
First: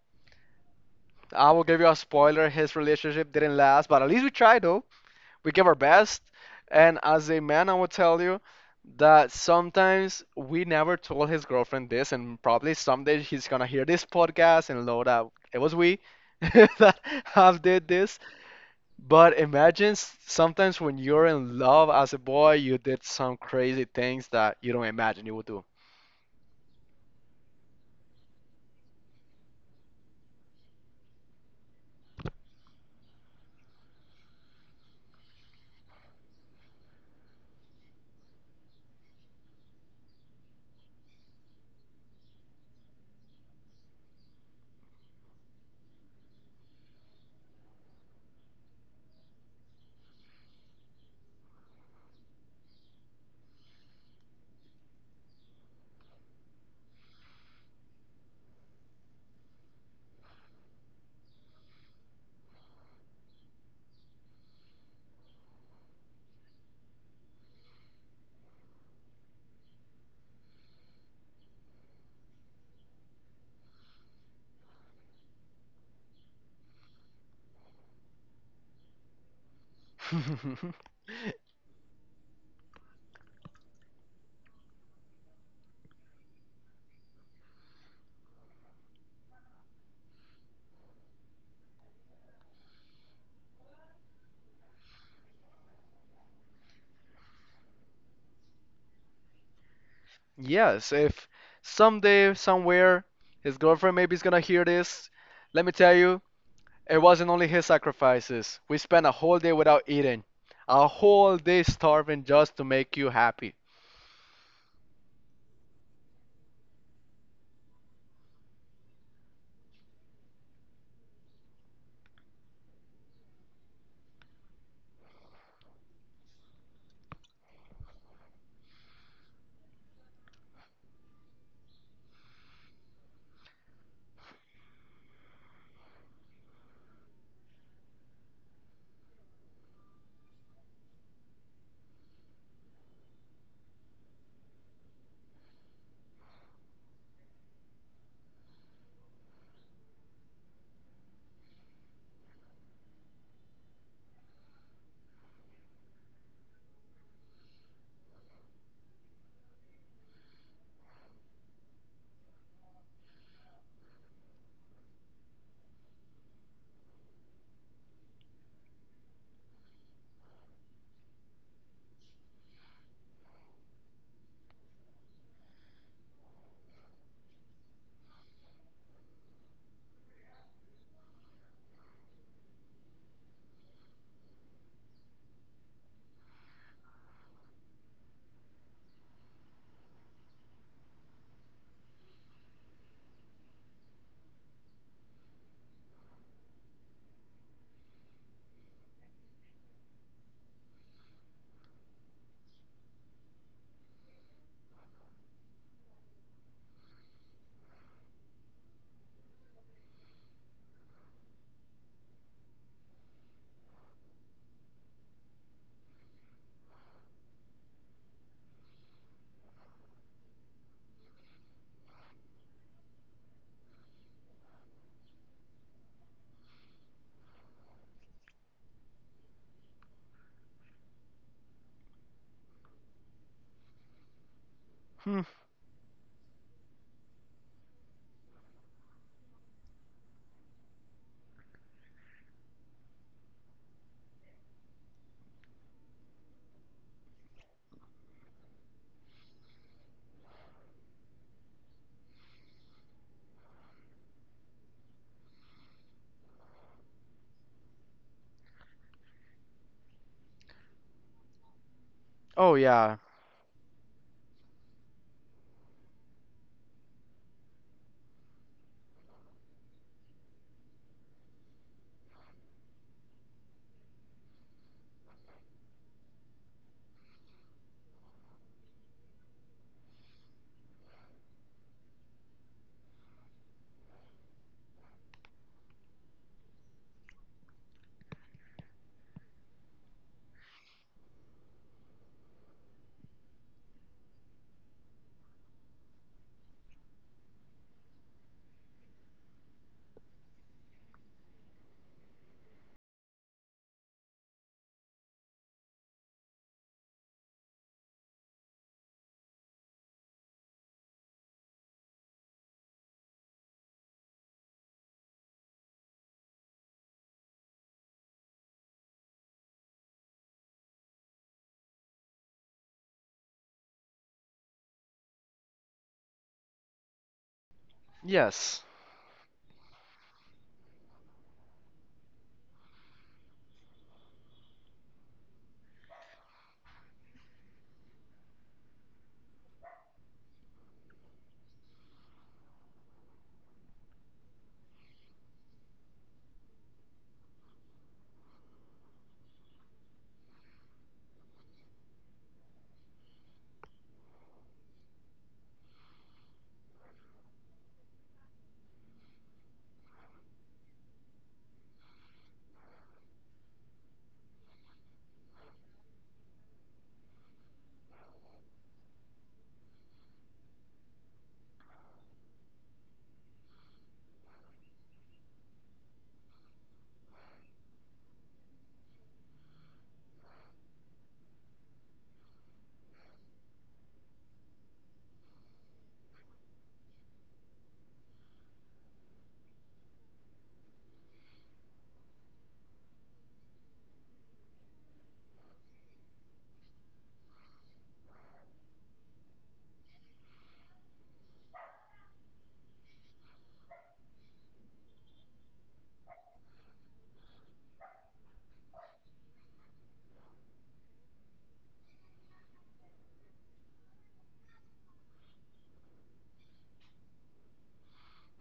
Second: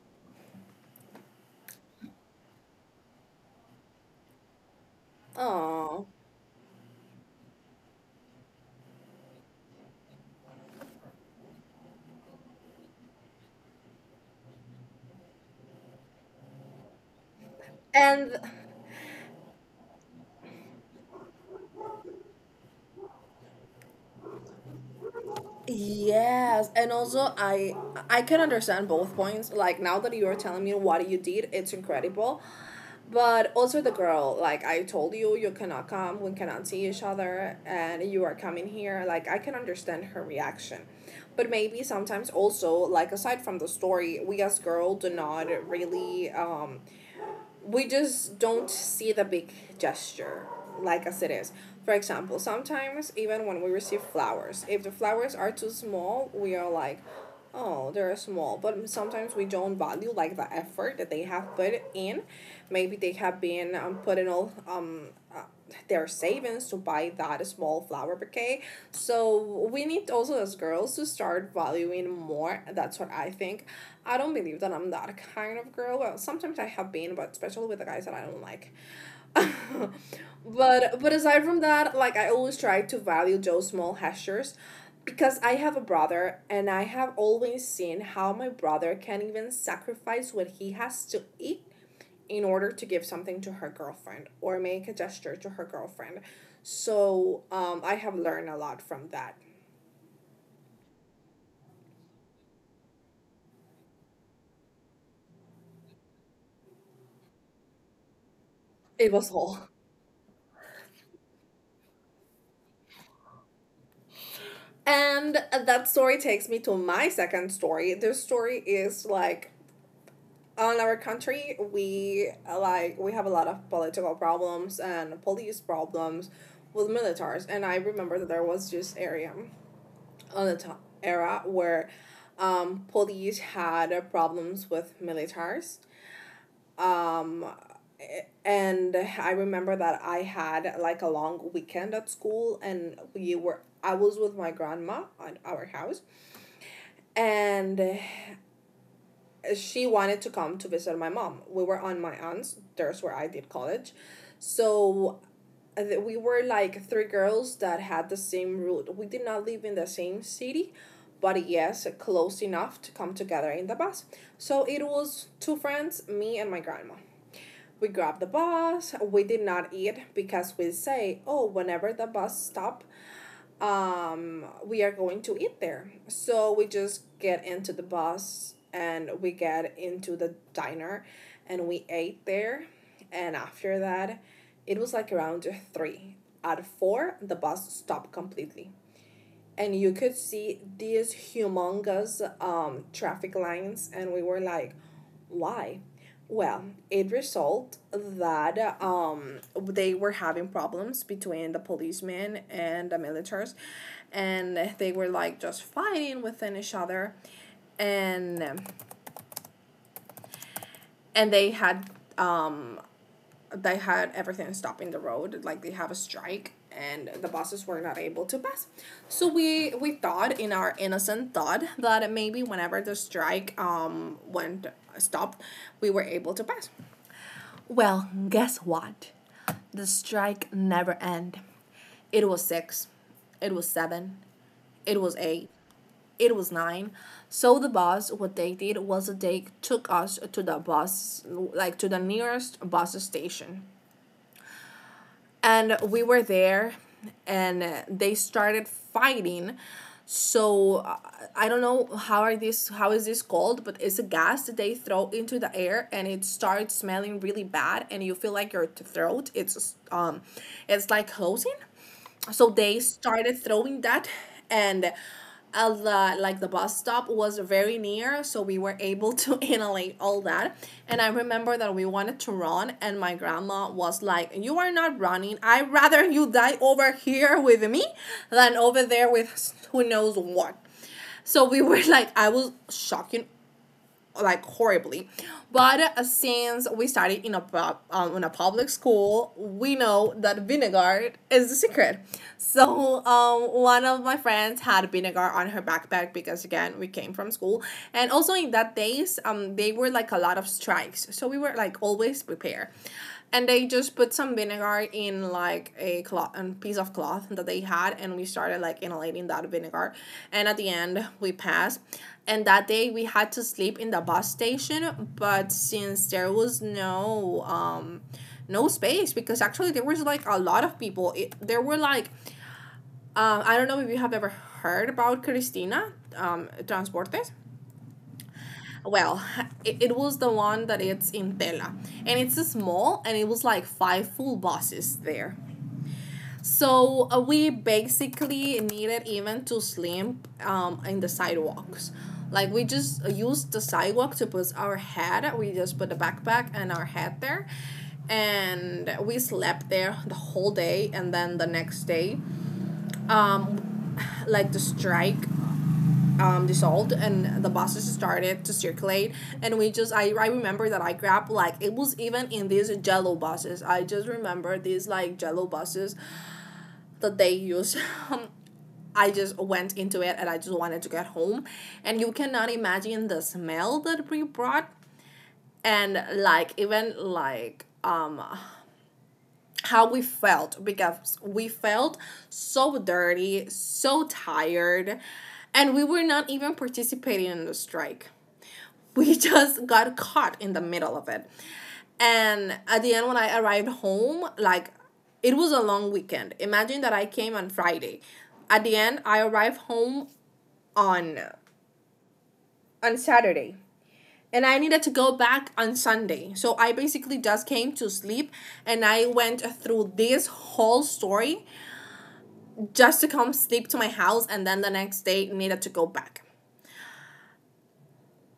I will give you a spoiler, his relationship didn't last, but at least we tried though. We gave our
Oh.
best. And as a man, I will tell you that sometimes we never told his girlfriend this, and probably someday he's gonna hear this podcast and know that it was we *laughs* that have did this.
and
But imagine sometimes when you're in love as a boy, you did some crazy things that you don't imagine you would do. *laughs*
Yes, and also I can understand both points. Like now that you are telling me what you did, it's incredible. But also the girl, like I told you, you cannot come, we cannot see each other, and you are coming here. Like I can understand her reaction. But maybe sometimes also, like aside from the story, we as girls do not really we just don't see the big gesture like as it is. For example, sometimes even when we receive flowers, if the flowers are too small, we are like, oh, they're small. But sometimes we don't value like the effort that they have put in. Maybe they have been putting all uh, their savings to buy that small flower bouquet. So we need also as girls to start valuing more. That's what I think. I don't believe that I'm that kind of girl. Well, sometimes I have been, but especially with the guys that I don't like. *laughs* But aside from that, like I always try to value those small gestures because I have a brother and I have always seen how my brother can even sacrifice what he has to eat in order to give something to her girlfriend or make a gesture to her girlfriend. So I have learned a lot from that.
Yes, if someday, somewhere, his girlfriend maybe is gonna hear this, let me tell you, it wasn't only his sacrifices. We spent a
It was
whole day
all.
without eating, a whole day starving just to make you happy.
And that story takes me to my second story. This story is like on our country we like we have a lot of political problems and police problems with militars, and I remember that there was this area on the top era where police had problems with militars. um, and I remember that I had like a long weekend at school and we were I was with my grandma at our house and she wanted to come to visit my mom. We were on my aunt's. There's where I did college. So we were like three girls that had the same route. We did not live in the same city, but yes, close enough to come together in the bus. So it was two friends, me and my grandma. We grabbed the bus. We did not eat because we say, oh, whenever the bus stop, we are going to eat there. So we just get into the bus and we get into the diner and we ate there. And after that, it was like around three. At four, the bus stopped completely and you could see these humongous traffic lines and we were like why. Well, it resulted that they were having problems between the policemen and the militaries, and they were like just fighting within each other, and and um, they had everything stopping the road, like they have a strike and the buses were not able to pass. So we thought in our innocent thought that maybe whenever the strike went stopped, we were able to pass. Well, guess what? The strike never end. It was six, it was seven, it was
Hmm.
eight, it was nine. So the bus, what they did was they took us to the bus, like to the nearest bus station, and we were there and they started fighting. So I don't know how is this called, but it's a gas that they throw into the air and it starts smelling really bad and you feel like your throat it's it's like closing.
Oh,
So they
yeah.
started throwing that. And like the bus stop was very near, so we were able to *laughs* inhalate all that. And I remember that we wanted to run and my grandma was like, you are not running, I'd rather you die over here with me than over there with who knows what. So we were *laughs* like, I was shocking like horribly. But since we studied in a in a public school, we know that vinegar is the secret. So one of my friends had vinegar on her backpack because again we came from school, and also in that days they were like a lot of strikes, so we were like always prepared. And they just put some vinegar in like a cloth, a piece of cloth that they had, and we started like inhaling that vinegar. And at the end we passed. And that day we had to sleep in the bus station, but since there was no no space, because actually there was like a lot of people, there were like I don't know if you have ever heard about Cristina Transportes.
Yes.
Well, it was the one that it's in Tela, and it's small, and it was like five full buses there. So we basically needed even to sleep in the sidewalks. Like we just used the sidewalk to put our head, we just put the backpack and our head there, and we slept there the whole day. And then the next day um, like the strike dissolved and the buses started to circulate. And we just I remember that I grabbed like it was even in these jello buses, I just remember these like jello buses that they use. *laughs* I just went into it and I just wanted to get home, and you cannot imagine the smell that we brought and like even like how we felt, because we felt so dirty, so tired, and we were not even participating in the strike, we *laughs* just got caught in the middle of it. And at the end, when I arrived home, like it was a long weekend. Imagine that I came on Friday. At the end, I arrived home on on Saturday. And I needed to go back on Sunday. So I basically just came to sleep, and I went through this whole story just to come sleep to my house and then the next day needed to go back.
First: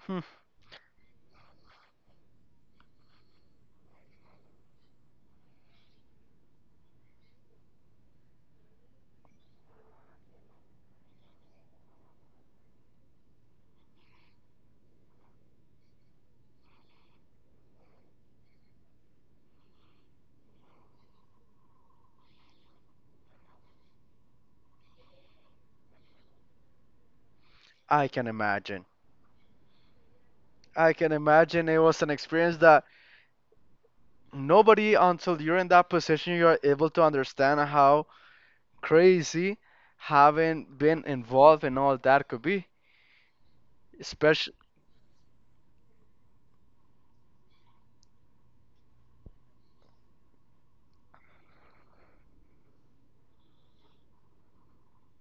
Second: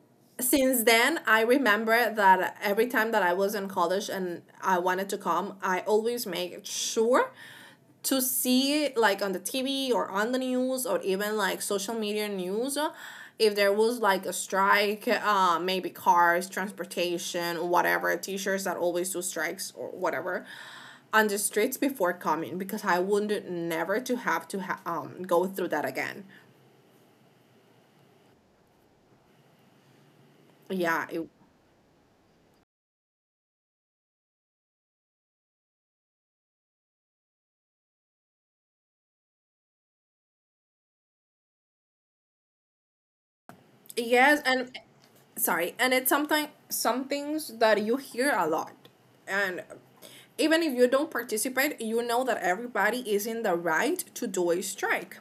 Hmm.
Since then I remember that every time that I was in college and I wanted to come, I always make sure to see like on the TV or on the news or even like social media news if there was like a strike, maybe cars transportation whatever, teachers that always do strikes or whatever on the streets, before coming, because I would never to have to go through that again.
I can imagine. I
Yeah,
can imagine it was an experience that nobody until you're in that position you're able to understand how crazy having been involved in all that could be,
yes,
especially.
and sorry, and it's something, some things that you hear a lot, and even if you don't participate, you know that everybody is in the right to do a strike.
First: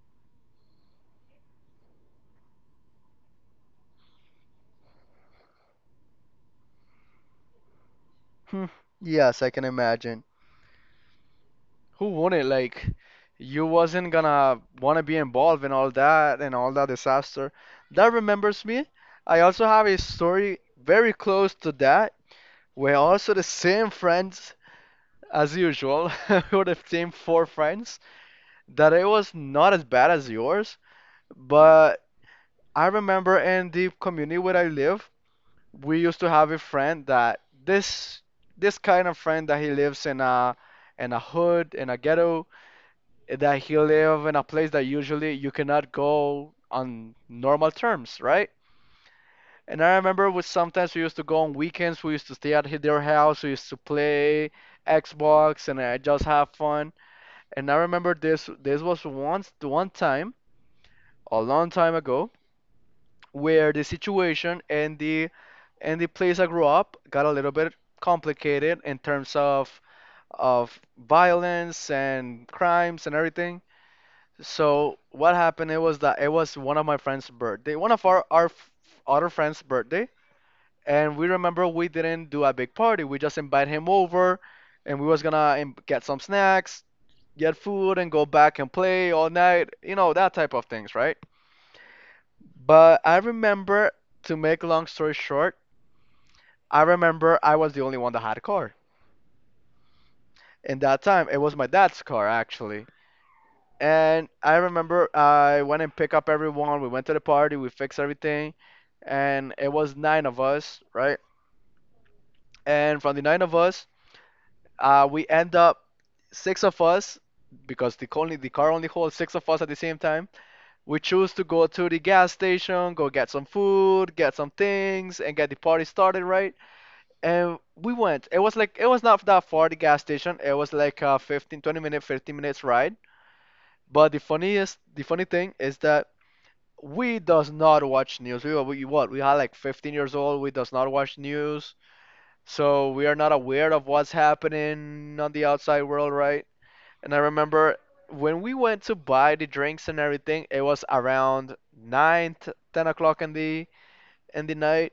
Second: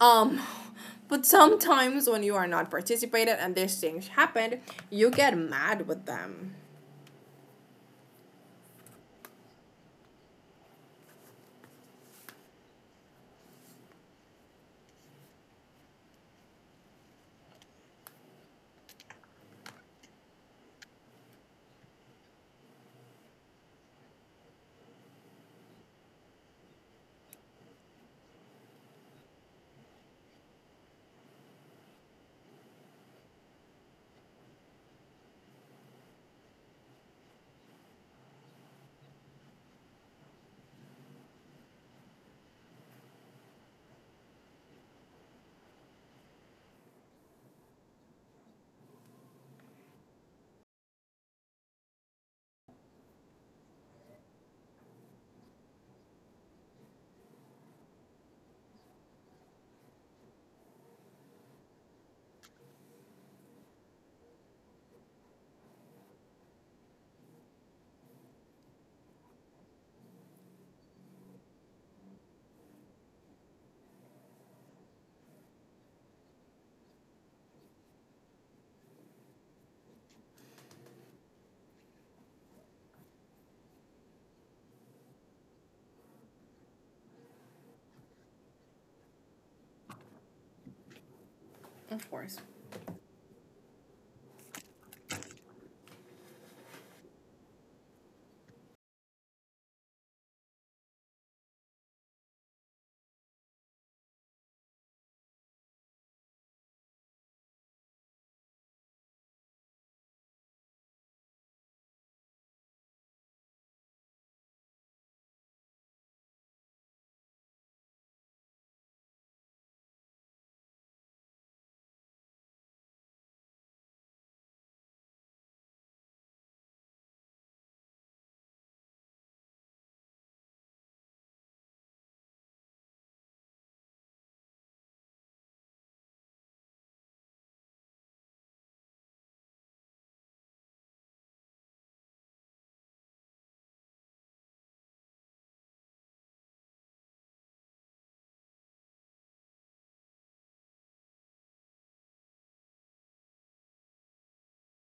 Um, *laughs* but sometimes when you are not participated and these things happen, you get mad with them.
Hmm. Yes, I can imagine. Who wouldn't like, you wasn't gonna wanna be involved in all that and all that disaster. That remembers me, I also have a story very close to that. We're also the same friends, as usual. *laughs* We were the same four friends. That it was not as bad as yours, but I remember in the community where I live, we used to have a friend that this kind of friend that he lives in a hood, in a ghetto, that he live in a place that usually you cannot go on normal terms, right? And I remember with sometimes we used to go on weekends, we used to stay at their house, we used to play Xbox and I just have fun. And I remember this was once the one time a long time ago where the situation and the place I grew up got a little bit complicated in terms of violence and crimes and everything. So what happened it was that it was one of my friend's birthday, one of our other friend's birthday, and we remember we didn't do a big party. We just invite him over, and we was gonna get some snacks, get food, and go back and play all night. You know that type of things, right?
Of course.
But I remember, to make long story short, I remember I was the only one that had a car. In that time, it was my dad's car actually. And I remember I went and picked up everyone. We went to the party, we fixed everything, and it was nine of us, right? And from the nine of us, we end up six of us because the only the car only holds six of us at the same time. We choose to go to the gas station, go get some food, get some things, and get the party started, right? And we went. It was like it was not that far the gas station. It was like a 15, 20 minute, 15 minutes ride. But the funniest, the funny thing is that we does not watch news. We were we, what? We are like 15 years old. We does not watch news. So we are not aware of what's happening on the outside world, right? And I remember when we went to buy the drinks and everything, it was around 9, 10 o'clock in the night,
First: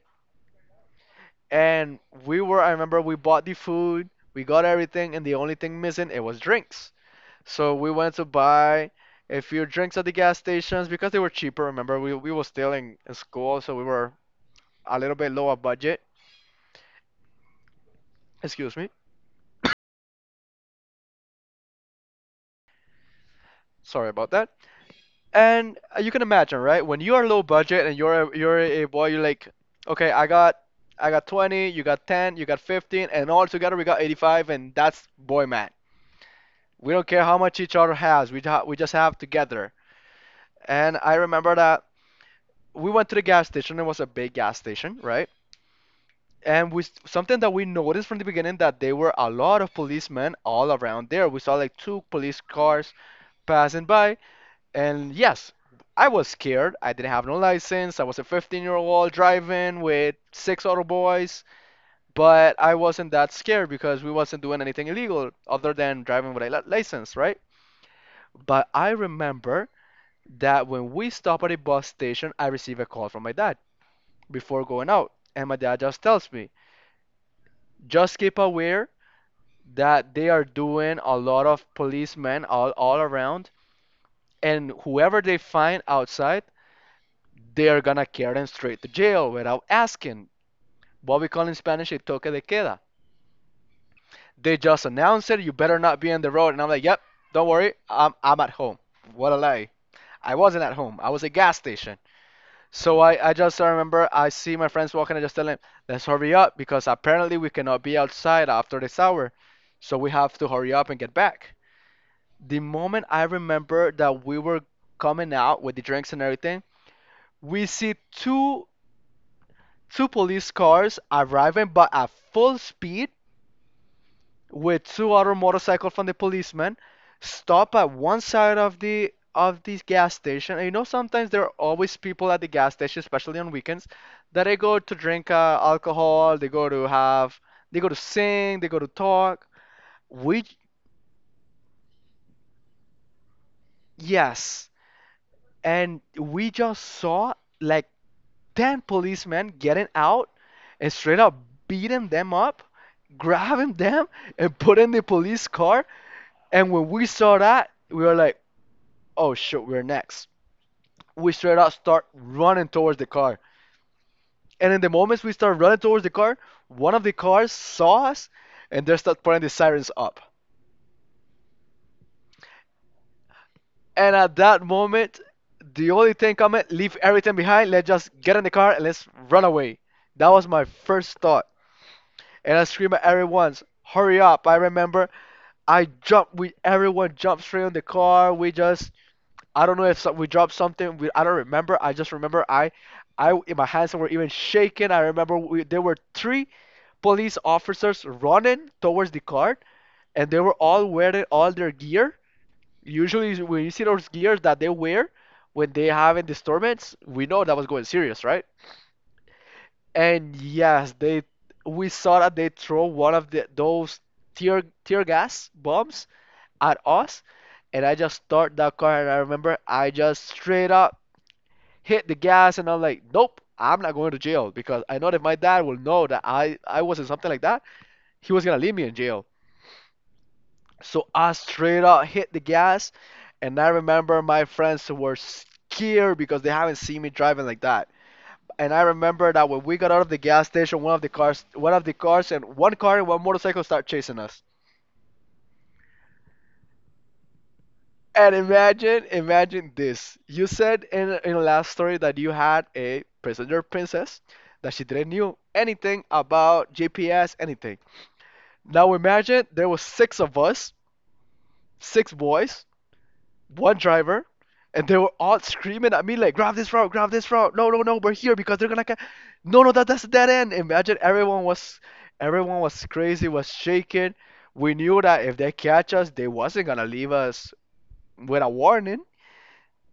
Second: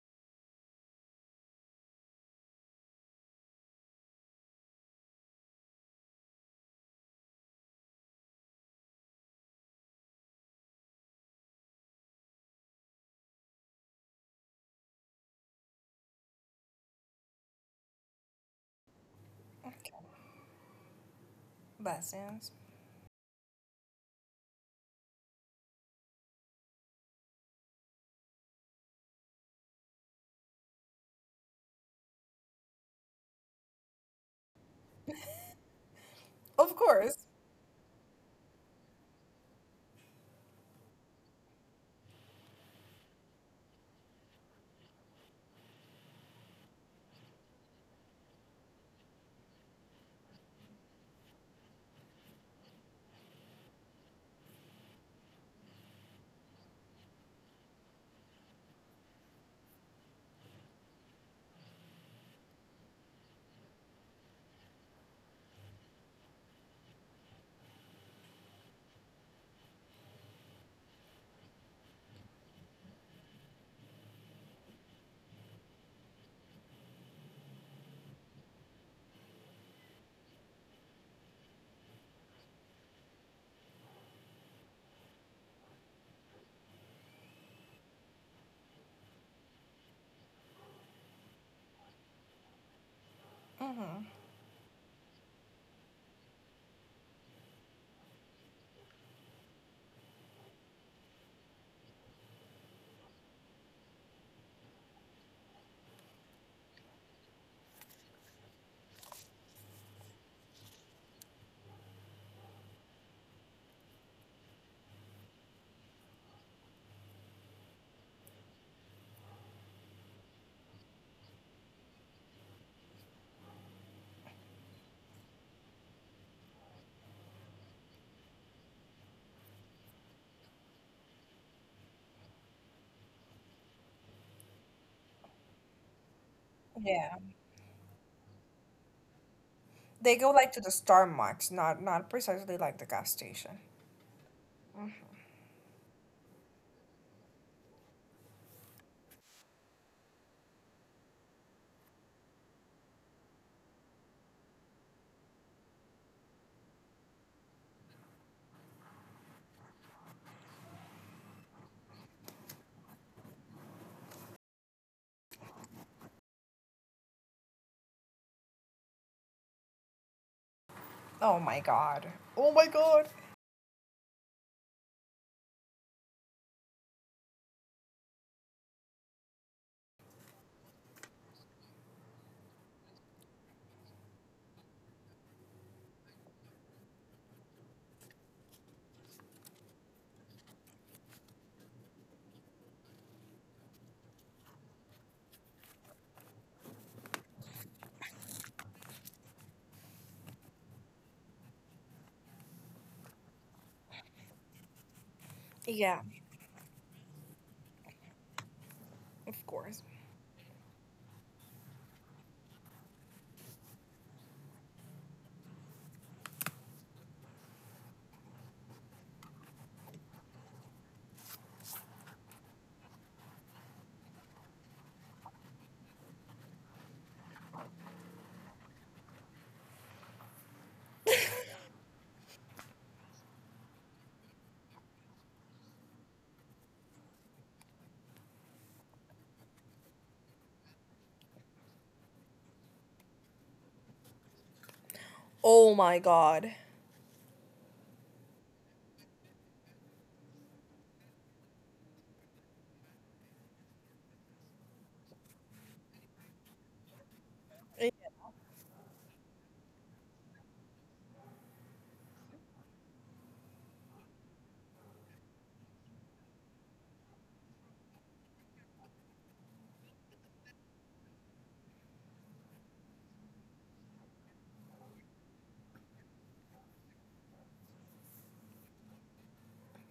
and we were, I remember we bought the food, we got everything, and the only thing missing it was drinks. So we went to buy a few drinks at the gas stations because they were cheaper. Remember we were still in school, so we were a little bit lower budget. Excuse me, sorry about that. And you can imagine, right, when you are low budget and you're a boy you're like, okay, I got 20, you got 10, you got 15, and all together we got 85, and that's boy, man.
Of
We don't
course.
care how much each other has. We just have together. And I remember that we went to the gas station. It was a big gas station, right? And we something that we noticed from the beginning that there were a lot of policemen all around there. We saw like two police cars passing by. And yes, I was scared. I didn't have no license. I was a 15-year-old driving with six other boys, but I wasn't that scared because we wasn't doing anything illegal other than driving with a license, right? But I remember that when we stopped at a bus station, I received a call from my dad before going out. And my dad just tells me, just keep aware that they are doing a lot of policemen all around, and whoever they find outside, they are gonna carry them straight to jail without asking. What we call in Spanish a toque de queda. They just announced it, you better not be on the road. And I'm like, yep, don't worry, I'm at home. What a lie. I wasn't at home, I was at a gas station. So I just I remember I see my friends walking. I just tell them, let's hurry up because apparently we cannot be outside after this hour. So we have to hurry up and get back. The moment I remember that we were coming out with the drinks and everything, we see two police cars arriving but at full speed with two other motorcycle from the policemen, stop at one side of the of this gas station. And you know, sometimes there are always people at the gas station, especially on weekends, that they go to drink alcohol, they go to
Yeah.
have, they go to sing, they go to talk.
They go
We,
like to the star marks, not precisely like the gas station.
yes, and we just saw like 10 policemen getting out and straight up beating them up, grabbing them and putting the police car. And when we saw that, we were like, oh shit, we're next. We straight up start running towards the car. And in the moments we start running towards the car, one of the cars saw us and they start putting the sirens up.
Oh my god. Oh my god.
And at that moment, the only thing coming, leave everything behind, let's just get in the car and let's run away. That was my first thought. And I screamed at everyone, hurry up. I remember I jumped, we everyone jumped straight on the car. We just I don't know if some, we dropped something. We, I don't remember. I just remember I my hands were even shaking. I remember we, there were three police officers running towards the cart, and they were all wearing all their gear. Usually, when you see those gears that they wear when they
Yeah,
have having disturbance, we know that was going serious, right?
of course.
And yes, they we saw that they throw one of the those tear gas bombs at us, and I just started that car. And I remember I just straight up hit the gas and I'm like, nope, I'm not going to jail because I know that my dad will know that I was in something like that. He was gonna leave me in jail. So I straight up hit the gas, and I remember my friends were scared because they haven't seen me driving like that. And I remember that when we got out of the gas station, one of the cars, one of the cars, and one car and one motorcycle start chasing us.
Oh my god.
And imagine, imagine this. You said in the last story that you had a passenger princess that she didn't knew anything about GPS, anything. Now imagine there was six of us, six boys, one driver, and they were all screaming at me like, "Grab this route, grab this route! No, no, no, we're here because they're gonna no, no, that that's a dead end." Imagine everyone was crazy, was shaking. We knew that if they catch us, they wasn't gonna leave us with a warning.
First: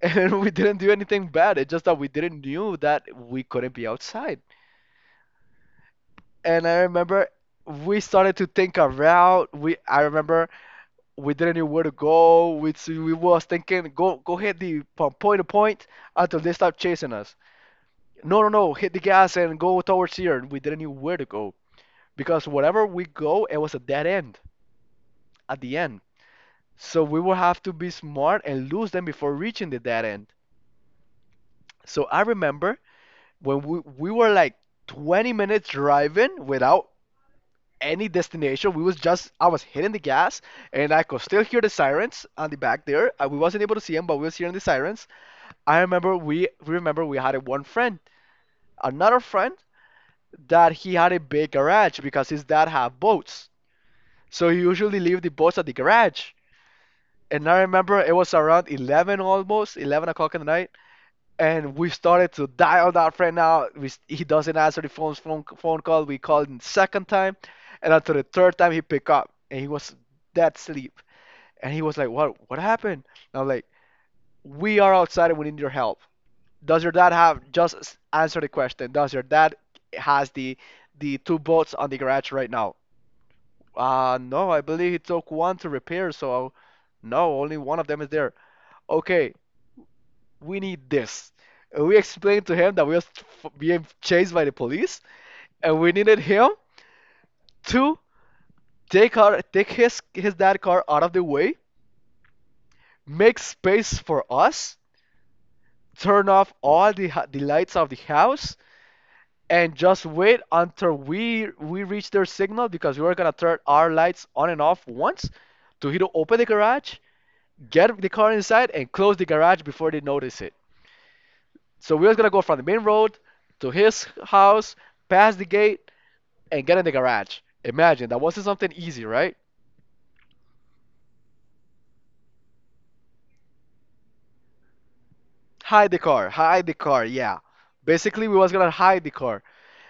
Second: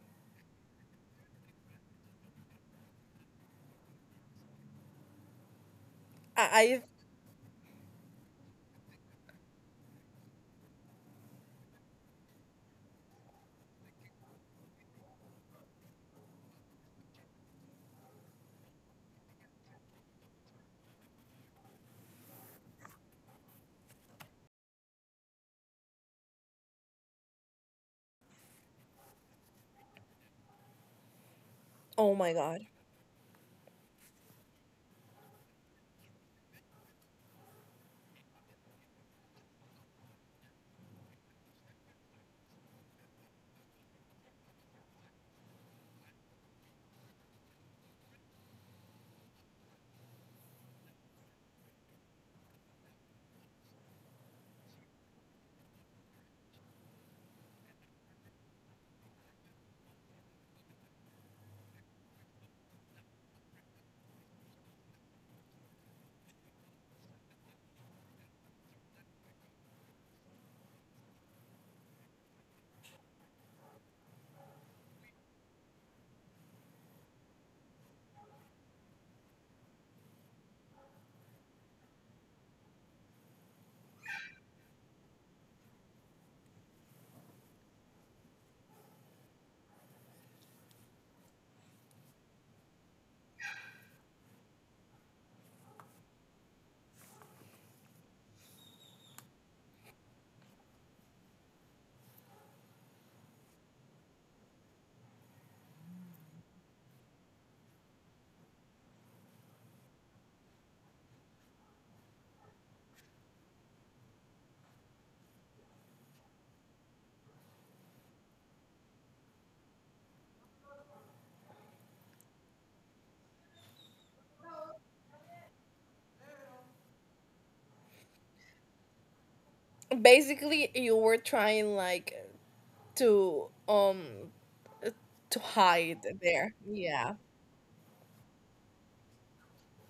And *laughs* we didn't do anything bad. It's just that we didn't knew that we couldn't be outside.
I,
And I
I
remember we started to think a route. We I remember we didn't know where to go. We so we was thinking go go hit the point to point until they start chasing us. No, no, no, hit the gas and go towards here. And we didn't know where to go because wherever we go, it was a dead end at the end. So we will have to be smart and lose them before reaching the dead end. So
oh
I
my god.
remember when we were like 20 minutes driving without any destination. We was just, I was hitting the gas, and I could still hear the sirens on the back there. We wasn't able to see them, but we was hearing the sirens. I remember we remember we had a one friend another friend that he had a big garage because his dad had boats, so he usually leave the boats at the garage. And I remember it was around 11, almost 11 o'clock in the night, and we started to dial that friend out. He doesn't answer the phone call. We called him second time, and after the third time he picked up, and he was dead sleep. And he was like, "What? What happened?" And I'm like, "We are outside and we need your help. Does your dad have, just answer the question, does your dad has the two boats on the garage right now?" "Uh, no, I believe he took one to repair, so no, only one of them is there." "Okay, we need this." And we explained to him that we were being chased by the police, and we needed him to take his dad car out of the way, make space for us, turn off all the lights of the house, and just wait until we reach their signal, because we were gonna turn our lights on and off once to hit open the garage, get the car inside, and close the garage before they notice it. So we were gonna go from the main road to his house, past the gate, and get in the garage. Imagine that wasn't something easy, right?
Basically you were trying like to um to
Hide
hide
the car,
there.
hide the car.
Yeah.
Yeah, basically we was gonna hide the car.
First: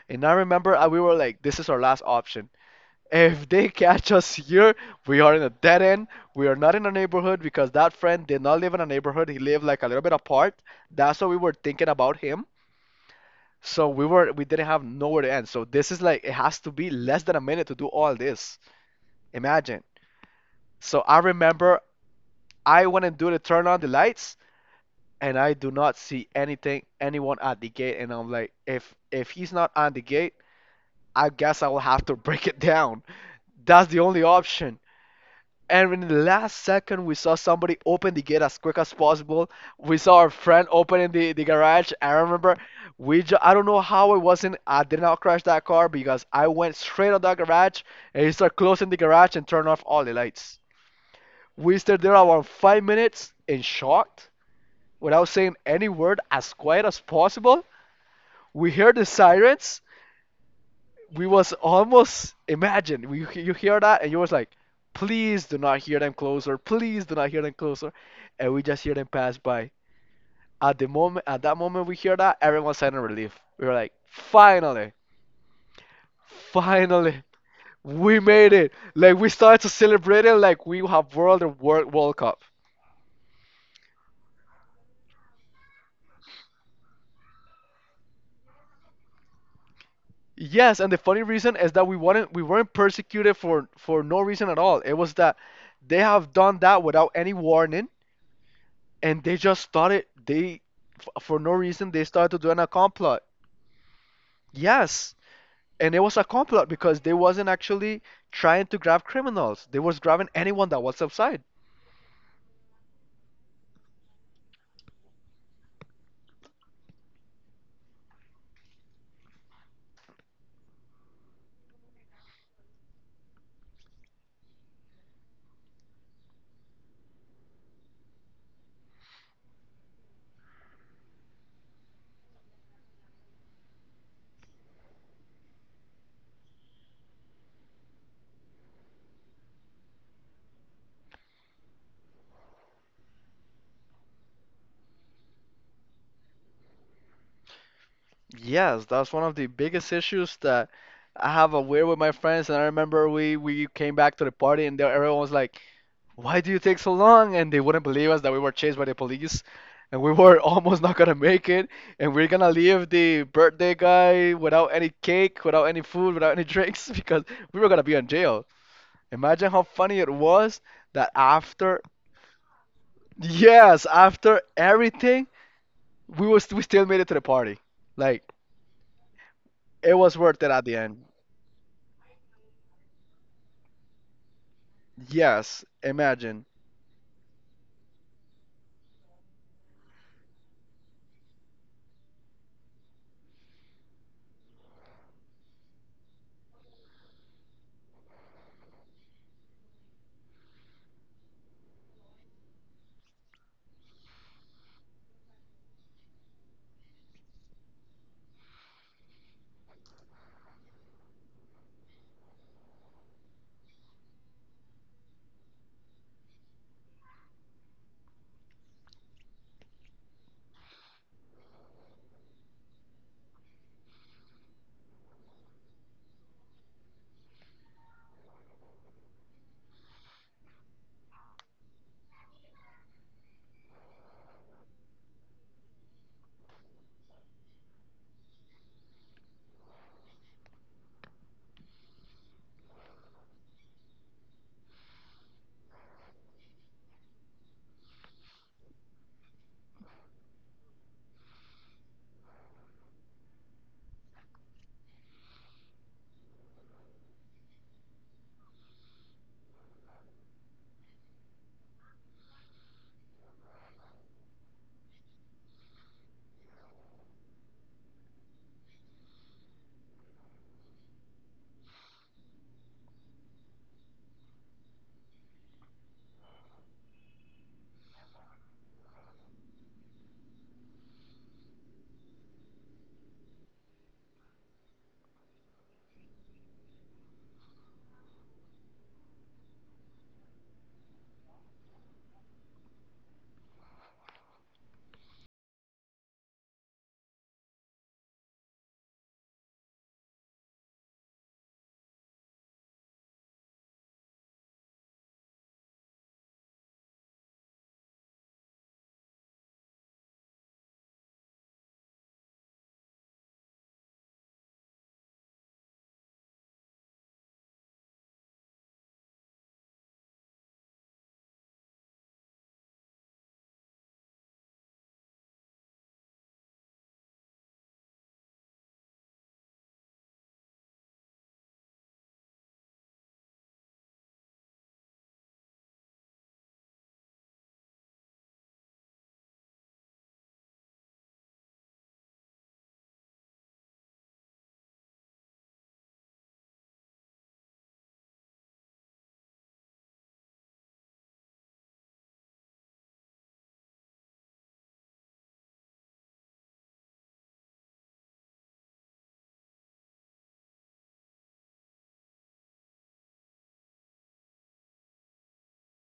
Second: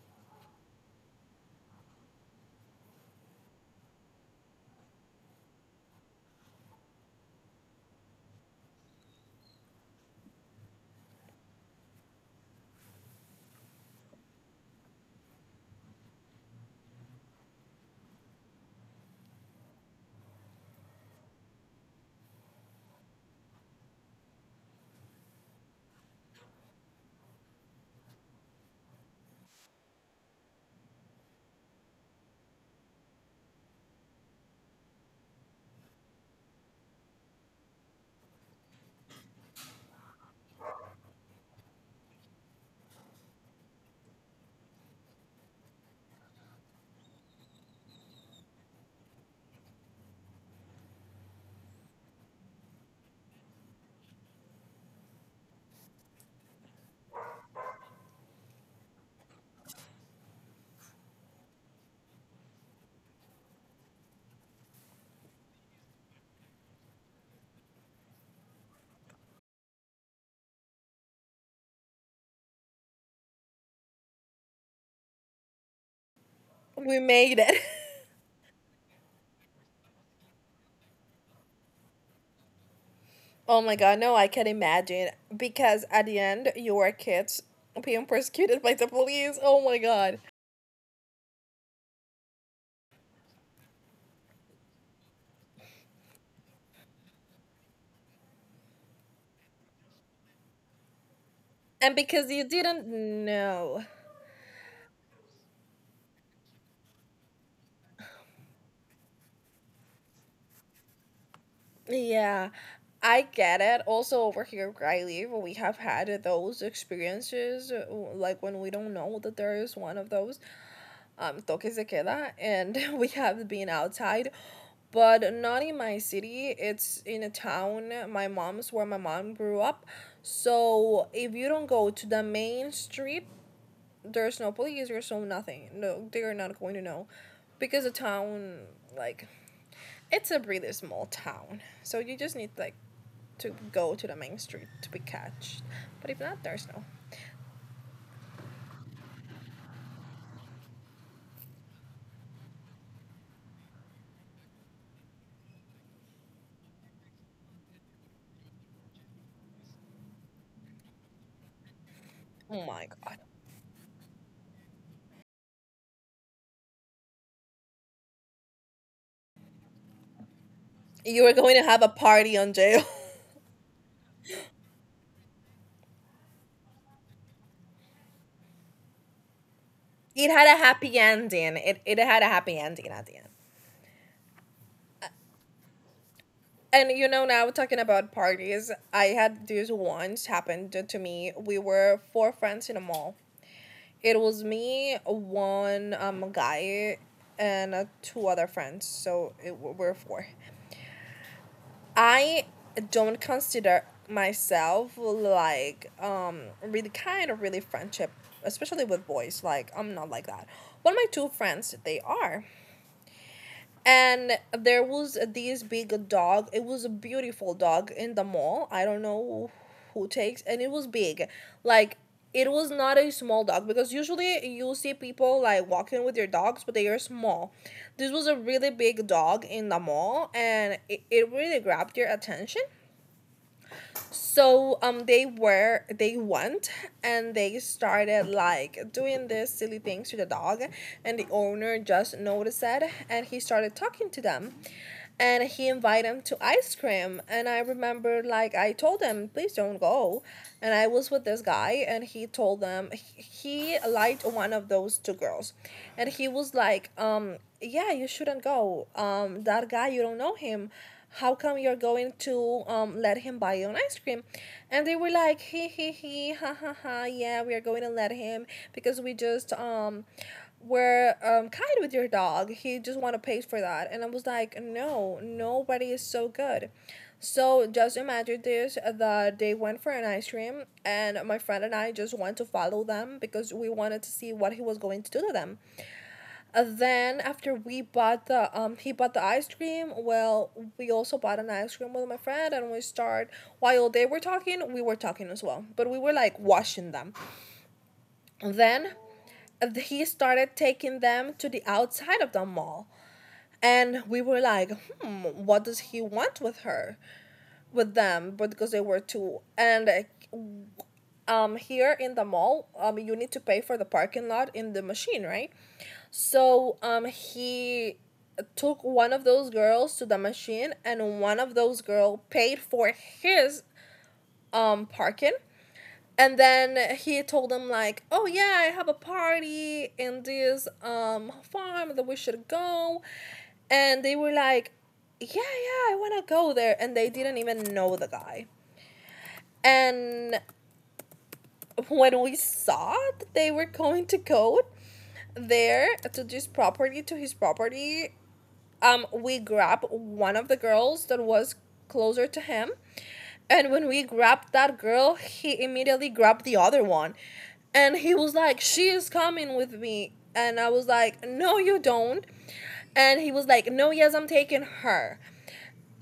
And I remember, we were like, this is our last option. If they catch us here, we are in a dead end. We are not in a neighborhood, because that friend did not live in a neighborhood. He lived like a little bit apart. That's what we were thinking about him. So we didn't have nowhere to end. So this is like it has to be less than a minute to do all this. Imagine. So I remember I went and do to turn on the lights, and I do not see anything anyone at the gate, and I'm like, if he's not on the gate, I guess I will have to *laughs* break it down. That's the only option. And in the last second we saw somebody open the gate as quick as possible. We saw our friend opening the garage. I remember I don't know how it wasn't, I did not crash that car, because I went straight on that garage, and he started closing the garage and turned off all the lights. We stood there around 5 minutes in shock without saying any word, as quiet as possible. We heard the sirens. We was almost, imagine, we, you hear that and you was like, please do not hear them closer. Please do not hear them closer. And we just hear them pass by. At that moment we hear that, everyone sign a relief. We were like, finally,
We
finally,
made it.
we made it. Like, we started to celebrate it like we have World Cup.
*laughs* Oh my god, no, I can imagine. Because at the end you were kids being persecuted by the police. Oh my god.
Yes, and the funny reason is that we weren't persecuted for no reason at all. It was that they have done that without any warning, and they just started, for no reason
And
they
because
started
you
doing a
didn't
complot.
know.
Yes, and it was a complot, because they wasn't actually trying to grab criminals, they was grabbing anyone that was outside.
Yeah, I get it. Also, over here where I live, we have had those experiences, like when we don't know that there is one of those toque se queda, and *laughs* we have been outside, but not in my city. It's in a town. My mom's where my mom grew up. So if you don't go to the main street, there's no police, there's no nothing. No, they're not going to know, because the town, like, it's a really small town, so you just need like to go to the main street to be catched. But if not, there's no.
Yes, that's one of the biggest issues that I have a weird with my friends. And I remember we came back to the party, and they- everyone was like, "Why do you take so long?" And they wouldn't believe us that we were chased by the police, and we were *laughs* almost not gonna make it, and we're gonna
Oh my
leave
god.
the birthday guy without any cake, without any food, without any drinks *laughs* because we were gonna be in jail. Imagine how funny it was that
You were going to have
after,
a party on jail.
yes, after everything, we still made it to the party. Like, it
*laughs*
was
It had
worth it
a
at the
happy
end.
ending. It had a happy ending at the end.
Yes, imagine.
And now talking about parties, I had this once happened to me. We were four friends in a mall. It was me, one guy, and two other friends. So we're four. I don't consider myself like really kind of really friendship, especially with boys. Like I'm not like that. But my two friends, they are. And there was this big dog. It was a beautiful dog in the mall. I don't know who takes, and it was big, like. It was not a small dog because usually you see people like walking with their dogs, but they are small. This was a really big dog in the mall, and it really grabbed your attention. So they went, and they started like doing these silly things to the dog. And the owner just noticed it, and he started talking to them, and he invited them to ice cream. And I remember, like, I told them, please don't go. And I was with this guy, and he told them he liked one of those two girls. And he was like, yeah, you shouldn't go, that guy, you don't know him. How come you're going to let him buy you an ice cream? And they were like, he, ha ha ha, yeah, we are going to let him because we just were kind with your dog. He just want to pay for that. And I was like, no, nobody is so good. So just imagine this, that they went for an ice cream, and my friend and I just went to follow them because we wanted to see what he was going to do to them. Then after we bought the he bought the ice cream. Well, we also bought an ice cream with my friend, and we start, while they were talking we were talking as well, but we were like washing them. And then, he started taking them to the outside of the mall. And we were like, hmm, what does he want with her, with them? But because they were two, and here in the mall, you need to pay for the parking lot in the machine, right? So, he took one of those girls to the machine, and one of those girls paid for his parking. And then he told them like, "Oh yeah, I have a party in this farm that we should go," and they were like, "Yeah, yeah, I wanna go there," and they didn't even know the guy. And when we saw that they were going to go there to his property, we grabbed one of the girls that was closer to him. And when we grabbed that girl, he immediately grabbed the other one. And he was like, she is coming with me. And I was like, no, you don't. And he was like, no, yes, I'm taking her.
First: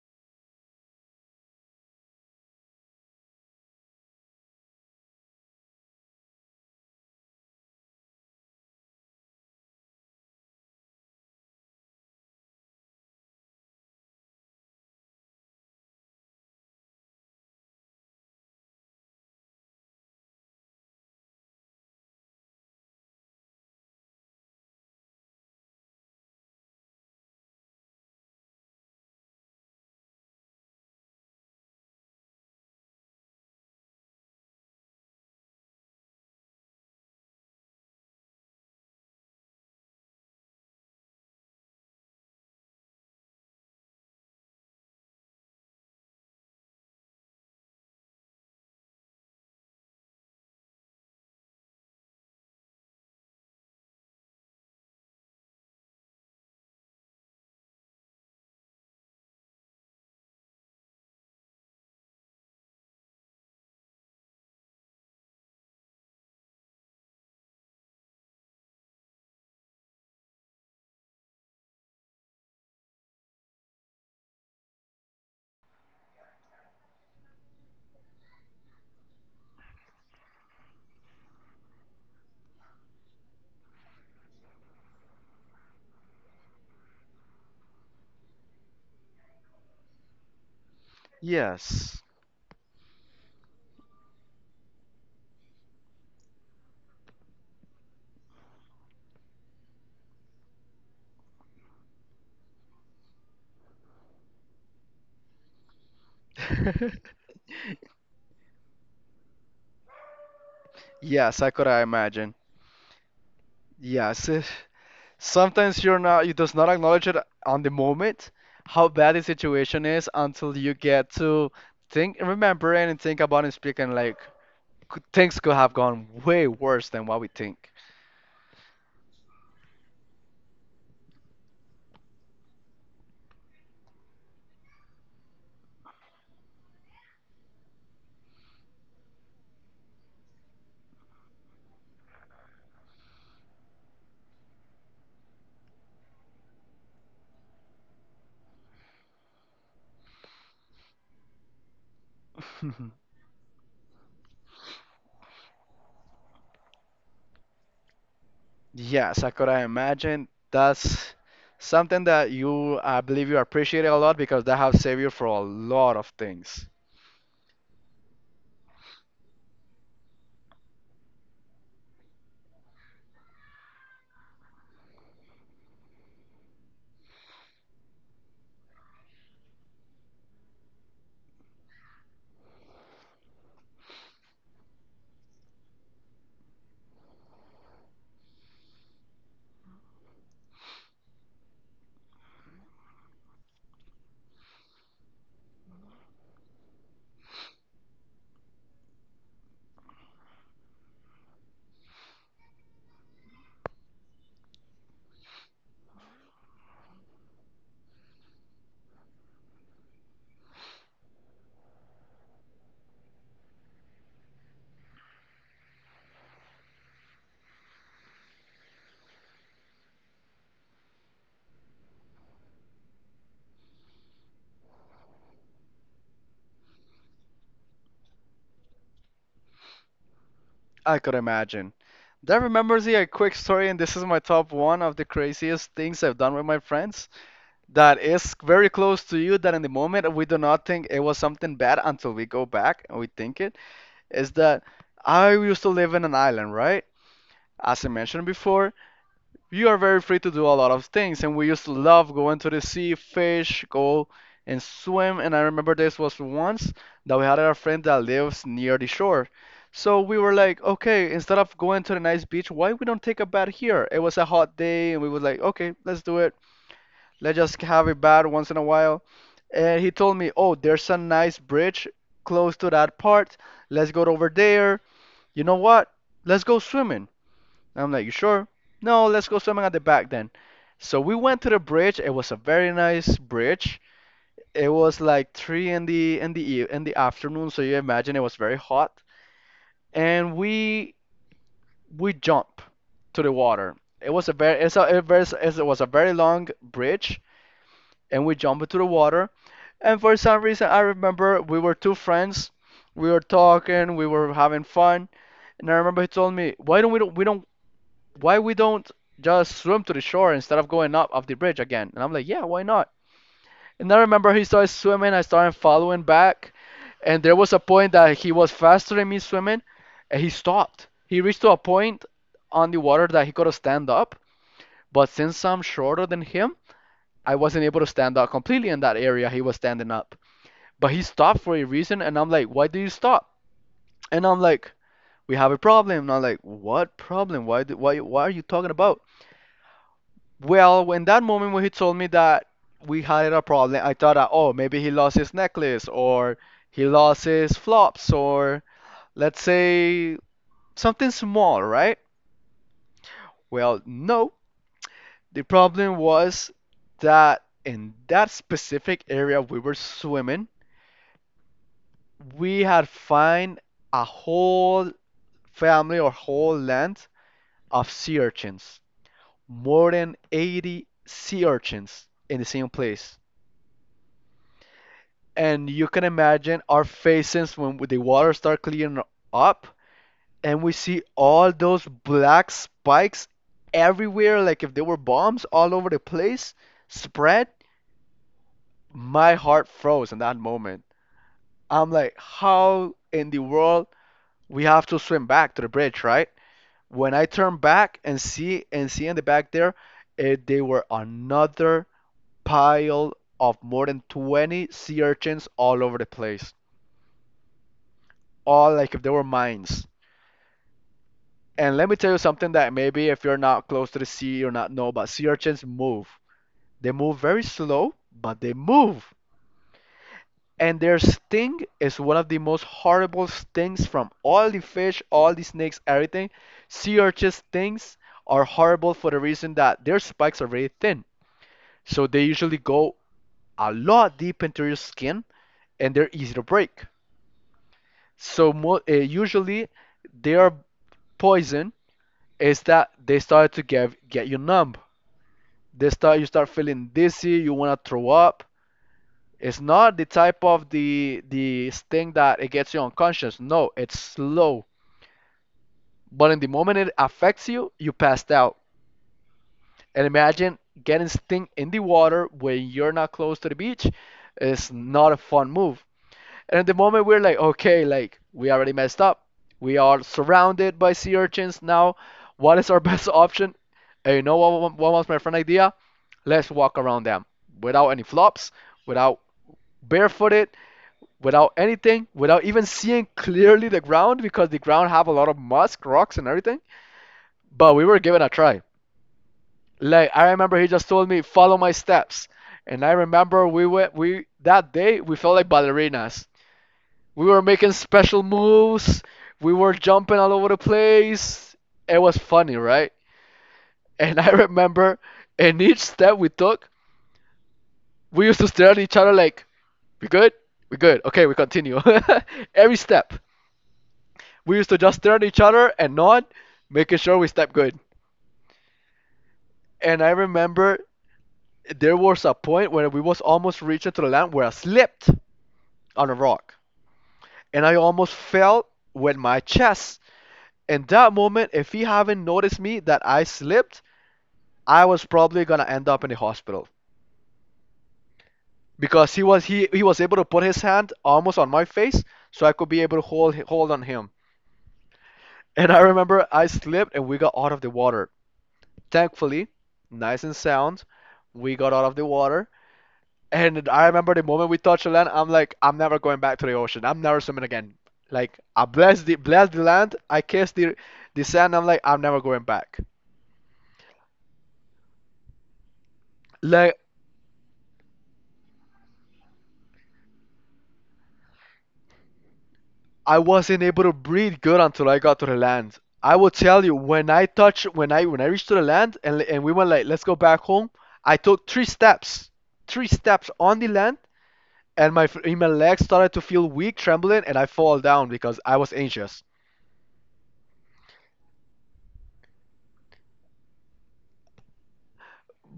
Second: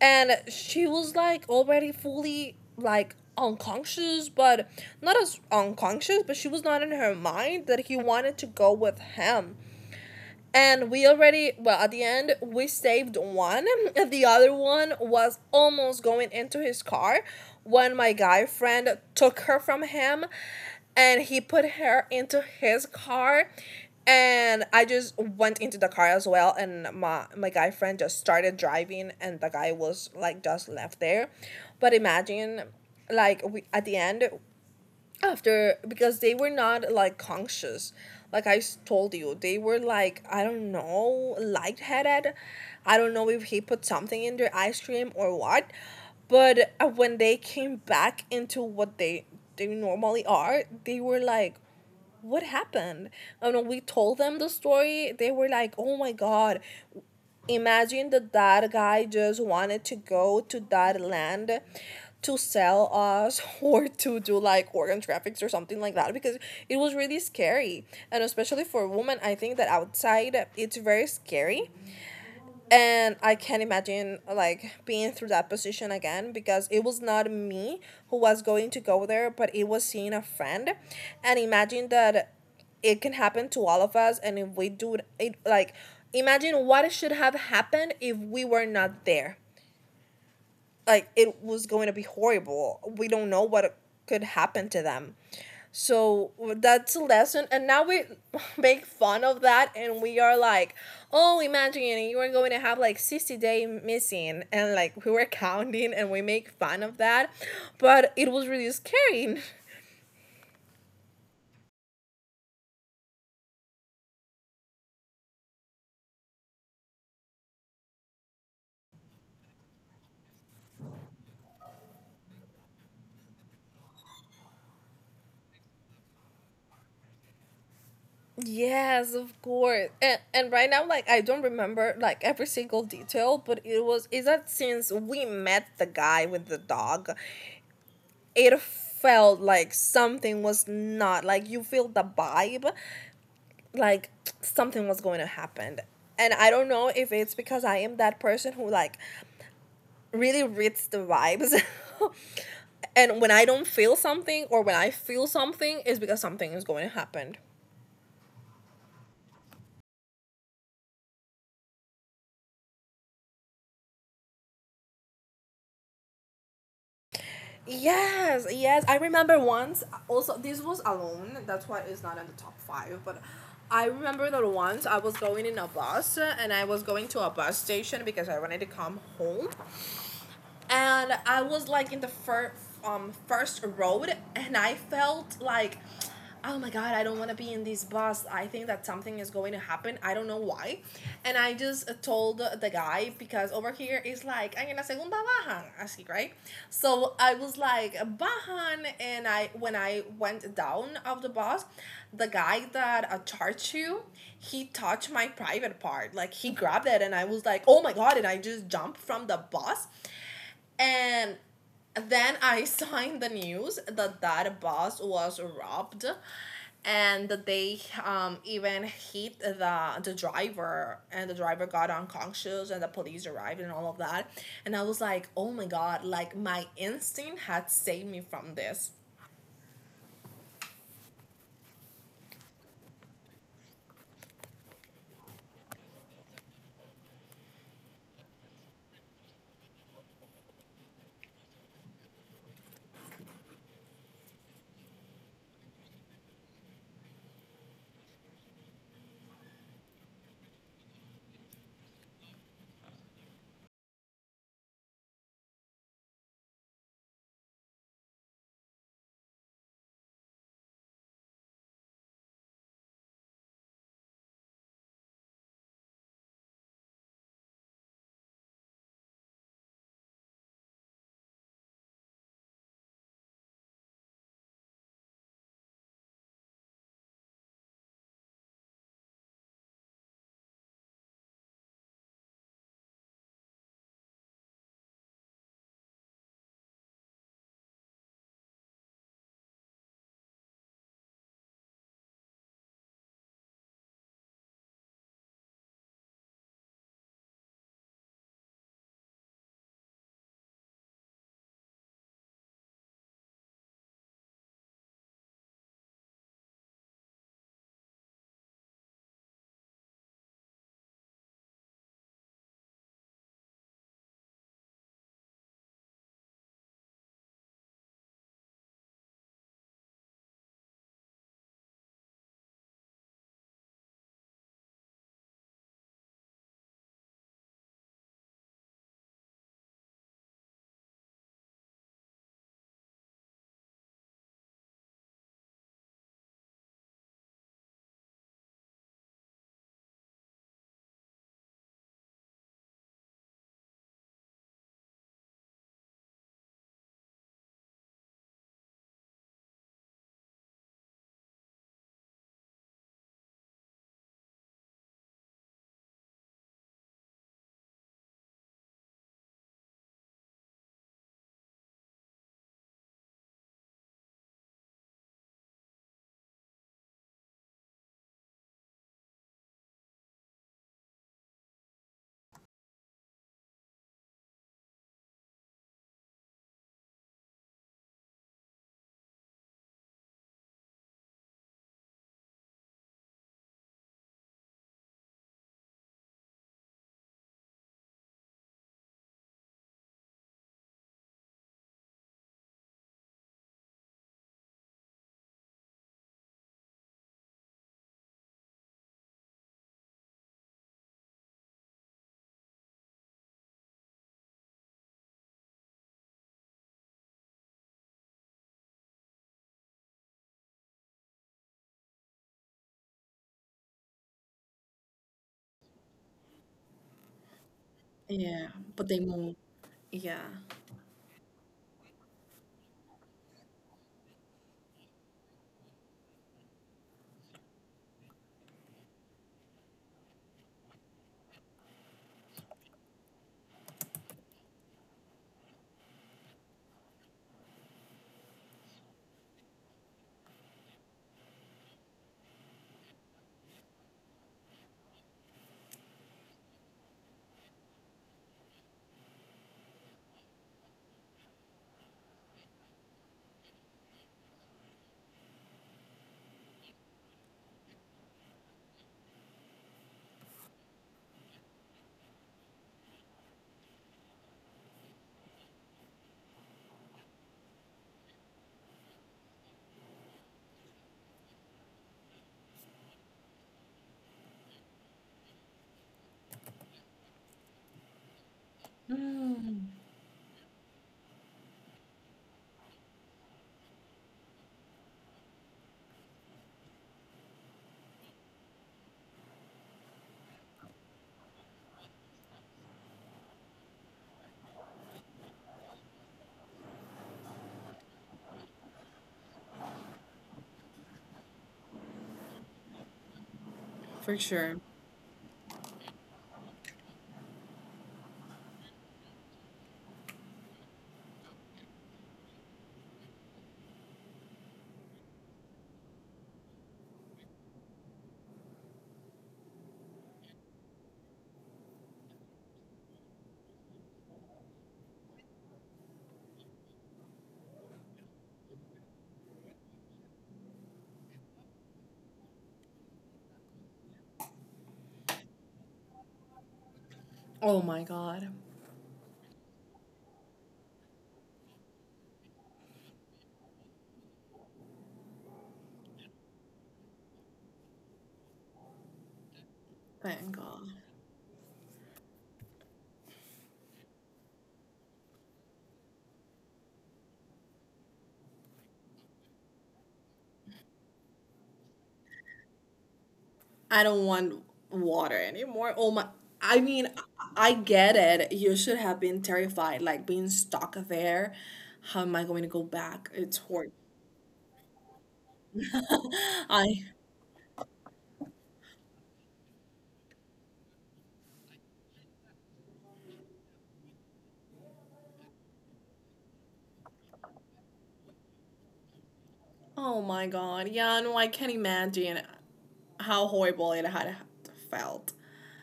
And she was like already fully like unconscious, but not as unconscious, but she was not in her mind that he wanted to go with him. And we already, well, at the end, we saved one. *laughs* The other one was almost going into his car when my guy friend took her from him, and he put her into his car. And I just went into the car as well. And my guy friend just started driving, and the guy was like just left there. But imagine, like, we, at the end, after, because they were not like conscious, like told you, they were like, I don't know, lightheaded. I don't know if he put something in their ice cream or what. But when they came back into what they normally are, they were like, what happened? And when we told them the story, they were like, oh my god, imagine that that guy just wanted to go to that land to sell us *laughs* or to do like organ traffics or something like that, because it was really scary, and especially for women, I think that outside it's very scary. And I can't imagine like being through that position again, because it was not me who was going to go there, but it was seeing a friend. And imagine that it can happen to all of us, and if we do it like, imagine what should have happened if we were not there, like it was going to
Yes.
be horrible. We don't know what could happen to them. So that's a lesson. And now we *laughs* make fun of that, and we are like, oh, imagine you were going to have like 60 days missing. And like we were counting, and we make fun of
*laughs*
that. But it was really scary. *laughs*
Yes, I could I imagine. Yes. *laughs* Sometimes you're not you does not acknowledge it on the moment how bad the situation is until you get to think remember it and think about and speak, and like, things could have gone way worse than what we think.
Yes, of course. And right now, like, I don't remember like every single detail, but it was, is that since we met the guy with the dog, it felt like something was not, like, you feel the vibe, like something was going to happen. And I don't know if it's because I am that person who like really reads the vibes, *laughs*
*laughs*
and when I don't feel something, or when I feel something, is because something is going to happen.
Yes, I imagine. That's something that you, I believe you appreciate it a lot, because that have saved you for a lot of things.
Yes, yes. I remember once, also, this was alone, that's why it's not in the top five, but I remember that once I was going in a bus, and I was going to a bus station because I wanted to come home. And I was like in the first road, and I felt like, oh my god, I don't want to be in this bus. I think that something is going to happen. I don't know why, and I just told the guy, because over here it's like, "Ay, en la segunda bajan, así," right. So I was like bajan, and I when I went down of the bus, the guy that charged you, he touched my private part. Like he grabbed it, and I was like, oh my god! And I just jumped from the bus, and then I *laughs* saw in the news that that bus was robbed, and they even hit the driver, and the driver got unconscious, and the police arrived, and all of that. And I was like, oh my god! Like my instinct had saved me from this.
I could imagine. That remembers me a quick story, and this is my top one of the craziest things I've done with my friends. That is very close to you. That in the moment we do not think it was something bad until we go back and we think it. Is that I used to live in an island, right? As I mentioned before, you are very free to do a lot of things, and we used to love going to the sea, fish go and swim. And I remember this was once that we had a friend that lives near the shore, so we were like, okay, instead of going to the nice beach, why we don't take a bath here? It was a hot day and we was like, okay, let's do it, let's just have a bath once in a while. And he told me, oh, there's a nice bridge close to that part, let's go over there, you know what, let's go swimming. I'm like, you sure? No, let's go swimming at the back then. So we went to the bridge. It was a very nice bridge. It was like three in the in the afternoon, so you imagine it was very hot. And we jump to the water. It was a very, it was a very long bridge, and we jumped into the water. And for some reason, I remember we were two friends. We were talking, we were having fun, and I remember he told me, "Why don't we don't just swim to the shore instead of going up off the bridge again?" And I'm like, yeah, why not? And I remember he started swimming. I started following back, and there was a point that he was faster than me swimming, and he stopped. He reached to a point on the water that he could have stand up, but since I'm shorter than him, I wasn't able to stand up completely in that area he was standing up. But he stopped for a reason, and I'm like, why do you stop? And I'm like, we have a problem. And I'm like, what problem? Why? Why are you talking about? Well, when that moment when he told me that we had a problem, I thought that, oh, maybe he lost his necklace or he lost his flops, or let's say something small, right? Well, no. The problem was that in that specific area we were swimming, we had find a whole family or whole land of sea urchins, more than 80 sea urchins in the same place. And you can imagine our faces when the water start clearing up and we see all those black spikes everywhere, like if they were bombs all over the place spread. My heart froze in that moment. I'm like, how in the world we have to swim back to the bridge, right? When I turn back and see in the back there, they were another pile of more than 20 sea urchins all over the place, all like if they were mines. And let me tell you something that maybe if you're not close to the sea, you're not know, but sea urchins move. They move very slow, but
Yeah,
they
but they
move.
moved. Yeah.
And their sting is one of the most horrible stings from all the fish, all the snakes, everything. Sea urchins stings are horrible for the reason that their spikes are very thin. So they usually go a lot deep into your skin, and they're easy to break. So usually their poison is that they start to get you numb. They start You start feeling dizzy, you want to throw up. It's not the type of the thing that it gets you unconscious. No, it's slow. But in the moment it affects you, you passed out. And imagine getting sting in the water when you're not close to the beach. It's not a fun move. And at the moment we're like, okay, like we already messed up. We are surrounded by sea urchins now. What is our *laughs* best option? And you know what, was my friend idea? Let's walk around them without any flops, without barefooted, without anything, without even seeing clearly the ground because the ground have a lot of musk, rocks, and everything. But we were given a try. Like I remember, he just told me follow my steps, and I remember we went we that day we felt like ballerinas. We were making special moves. We were jumping all over the place. It was funny, right? *laughs* And I remember in each step we took, we used to stare at each other like, we good? We good. Okay, we continue. *laughs* Every step. We used to just stare at each other and nod, making sure we step good. And I remember there was a point where we was almost reaching to the land where I slipped on a rock. And I almost fell with my chest. In that moment, if he haven't noticed me that I slipped, I was probably gonna end up in the hospital
Oh my god.
because he was able to put his hand almost on my face, so I could be able to hold on him. And I remember I slipped and we got out of the water. Thankfully, nice
Thank
and
God.
sound, we got out of the water. And I remember the moment we touched the land, I'm like, I'm never going back to the ocean. I'm never swimming again. Like I bless the land, I kiss the sand. I'm like, I'm never going back.
I don't want water anymore. Oh my, I
Like
mean, I get it. You should have been terrified, like being stuck there. How am I going to go back?
I
It's
wasn't
horrible.
able to breathe good until I got to the land. I will tell you
I,
when I touch when I reached to the land and we went like let's go back home. I took three steps on the land, and my legs started to feel weak, trembling, and I fall down because I was anxious.
oh my God. Yeah, no, I can't imagine how horrible it had felt.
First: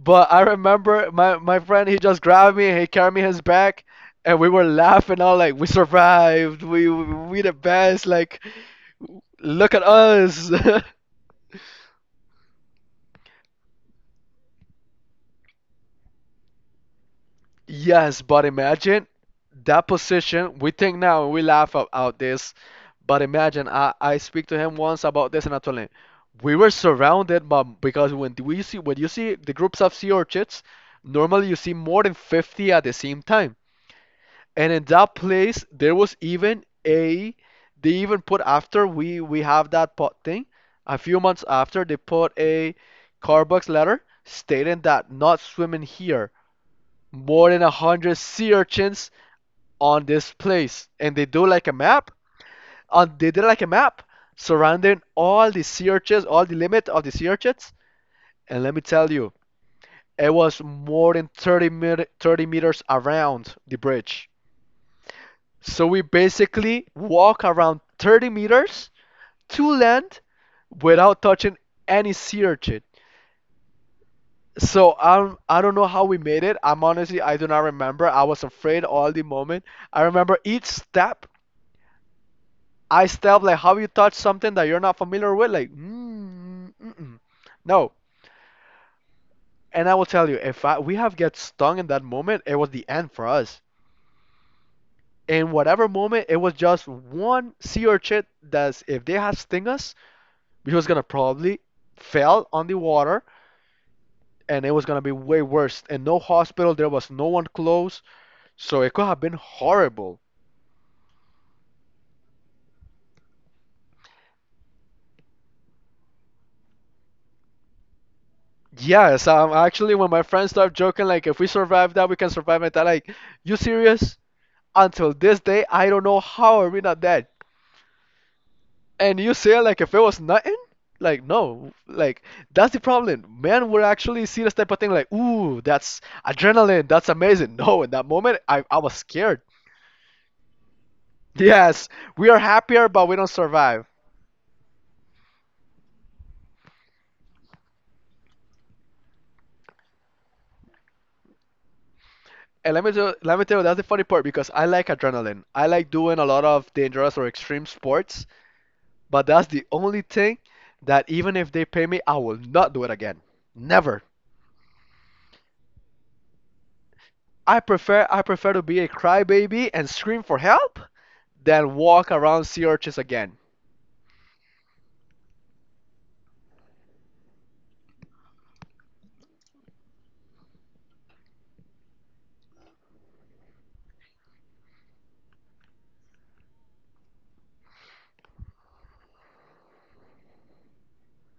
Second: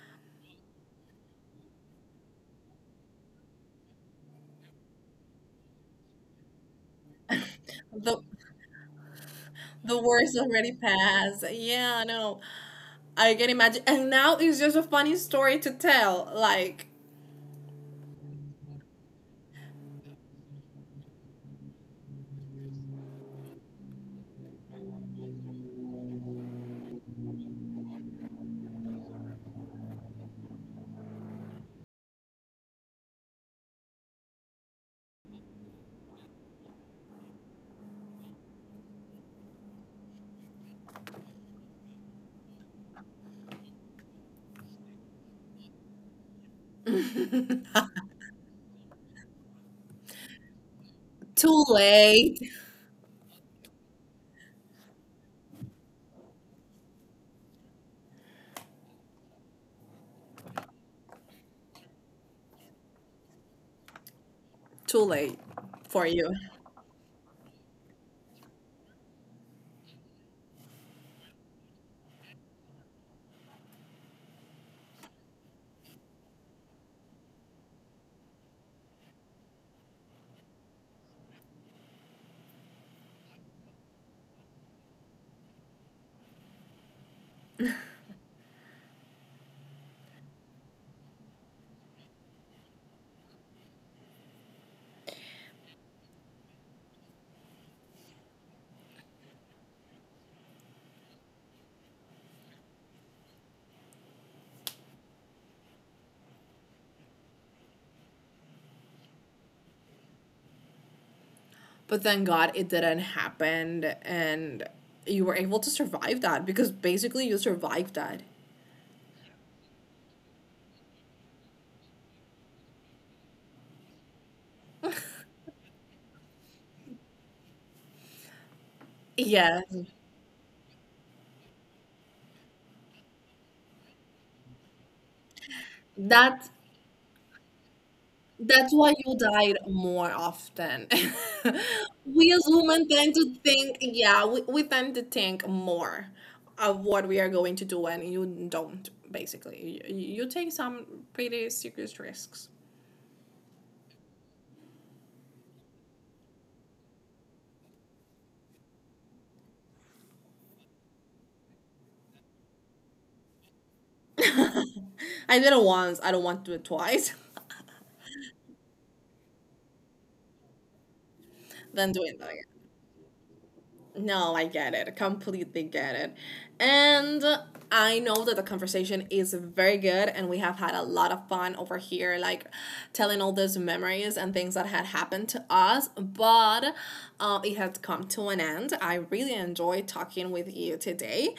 But I remember my friend he just grabbed me, he carried me his back, and we were laughing all like we survived, we the best,
The,
like look at
the worst
us.
already
*laughs*
passed. Yeah, no, I can imagine. And now it's just a funny story to tell. Like,
Yes, but imagine that position. We think now and we laugh about this, but imagine I speak to him once about this, and I told him we were surrounded, but because when you see the groups of sea orchids, normally you see more than 50 at the same time. And in that place, there was even a they even put after we have that pot thing, a few months after they put a Carbucks letter stating that not swimming here more than 100 sea urchins on this place, and they do
too
like a map.
late.
On They did like a map surrounding all the sea urchins, all the limit of the sea urchins. And let me tell you, it was more than 30 meters around the bridge.
Too late
So we
for you.
basically walk around 30 meters to land without touching any sea urchin. So I don't know how we made it. I'm honestly I do not remember. I was afraid all the moment. I remember each step I step like how you touch something that you're not familiar with, like mm, mm-mm. No. And I will tell you, if I, we have get stung in that moment, it was the end for us. In whatever moment, it was just one sea urchin that if they had sting us, we was gonna probably fell on the water and it was gonna be way worse. And no hospital, there was no one close, so it could have been horrible.
But thank God it didn't happen, and you were able to survive that, because basically you survived that.
Yes, actually, when my friends start joking, like if we survive that, we can survive it. That, like, you serious? Until this day, I don't know how are we not dead. And you say
Yes,
like if it was nothing? Like no, like that's the problem. Man would actually see this type of thing like, ooh, that's
that
adrenaline, that's amazing. *laughs* No, in that moment,
that's
I
why
was
you
scared.
died more often. *laughs*
Yes, we
We
are
as
happier,
women
but
tend
we don't
to think,
survive.
yeah, we tend to think more of what we are going to do, and you don't. Basically, you take some pretty serious risks.
And let me tell you, that's the funny part because I like adrenaline. I like doing a lot of dangerous or extreme sports, but that's the only thing that even if they pay me, I will not do it again. Never.
I did it once, I don't want to do it twice. *laughs*
I prefer to be a crybaby and scream for help than
Then do
walk
it
around
again.
sea urchins again.
No, I get it. Completely get it. And I know that the conversation is very good and we have had a lot of fun over here, like telling all those memories and things that had happened to us. But it has come to an end. I really enjoyed talking with you today.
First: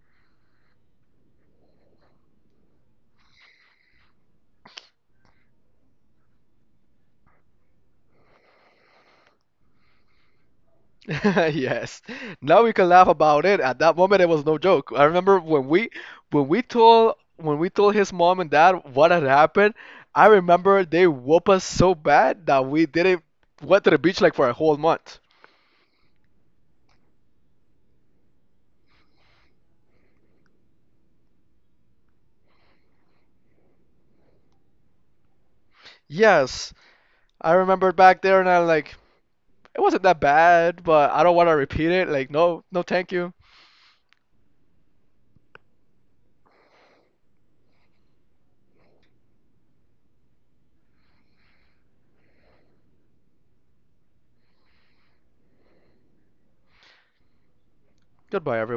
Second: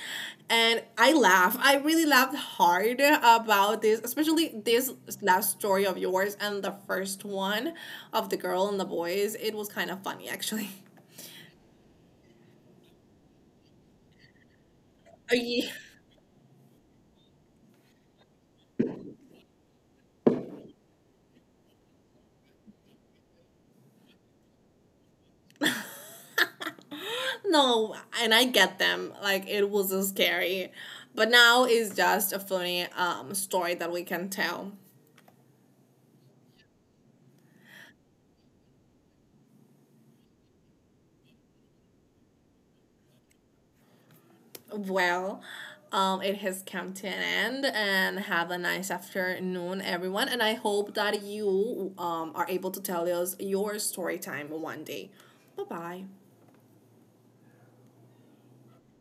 And I laugh. I really laughed hard about this, especially this last story of yours and the first one of the girl and the boys. It was kind of funny, actually.
*laughs* Yes. Now we can laugh about it. At that moment, it was no joke. I
*laughs*
remember
Yeah.
when we told his mom and dad what had happened. I remember they whooped us so bad that we didn't went to the beach like for a whole month.
No, and I get them. Like it was so scary, but now it's just a funny story that we can tell.
Yes, I remember back there, and I'm like, it wasn't that bad, but I don't want to repeat it. Like, no, no, thank you.
Well, it has come to an end, and have a nice afternoon, everyone. And I hope that you are able to tell us your story time one day. Bye bye.
Goodbye, everyone.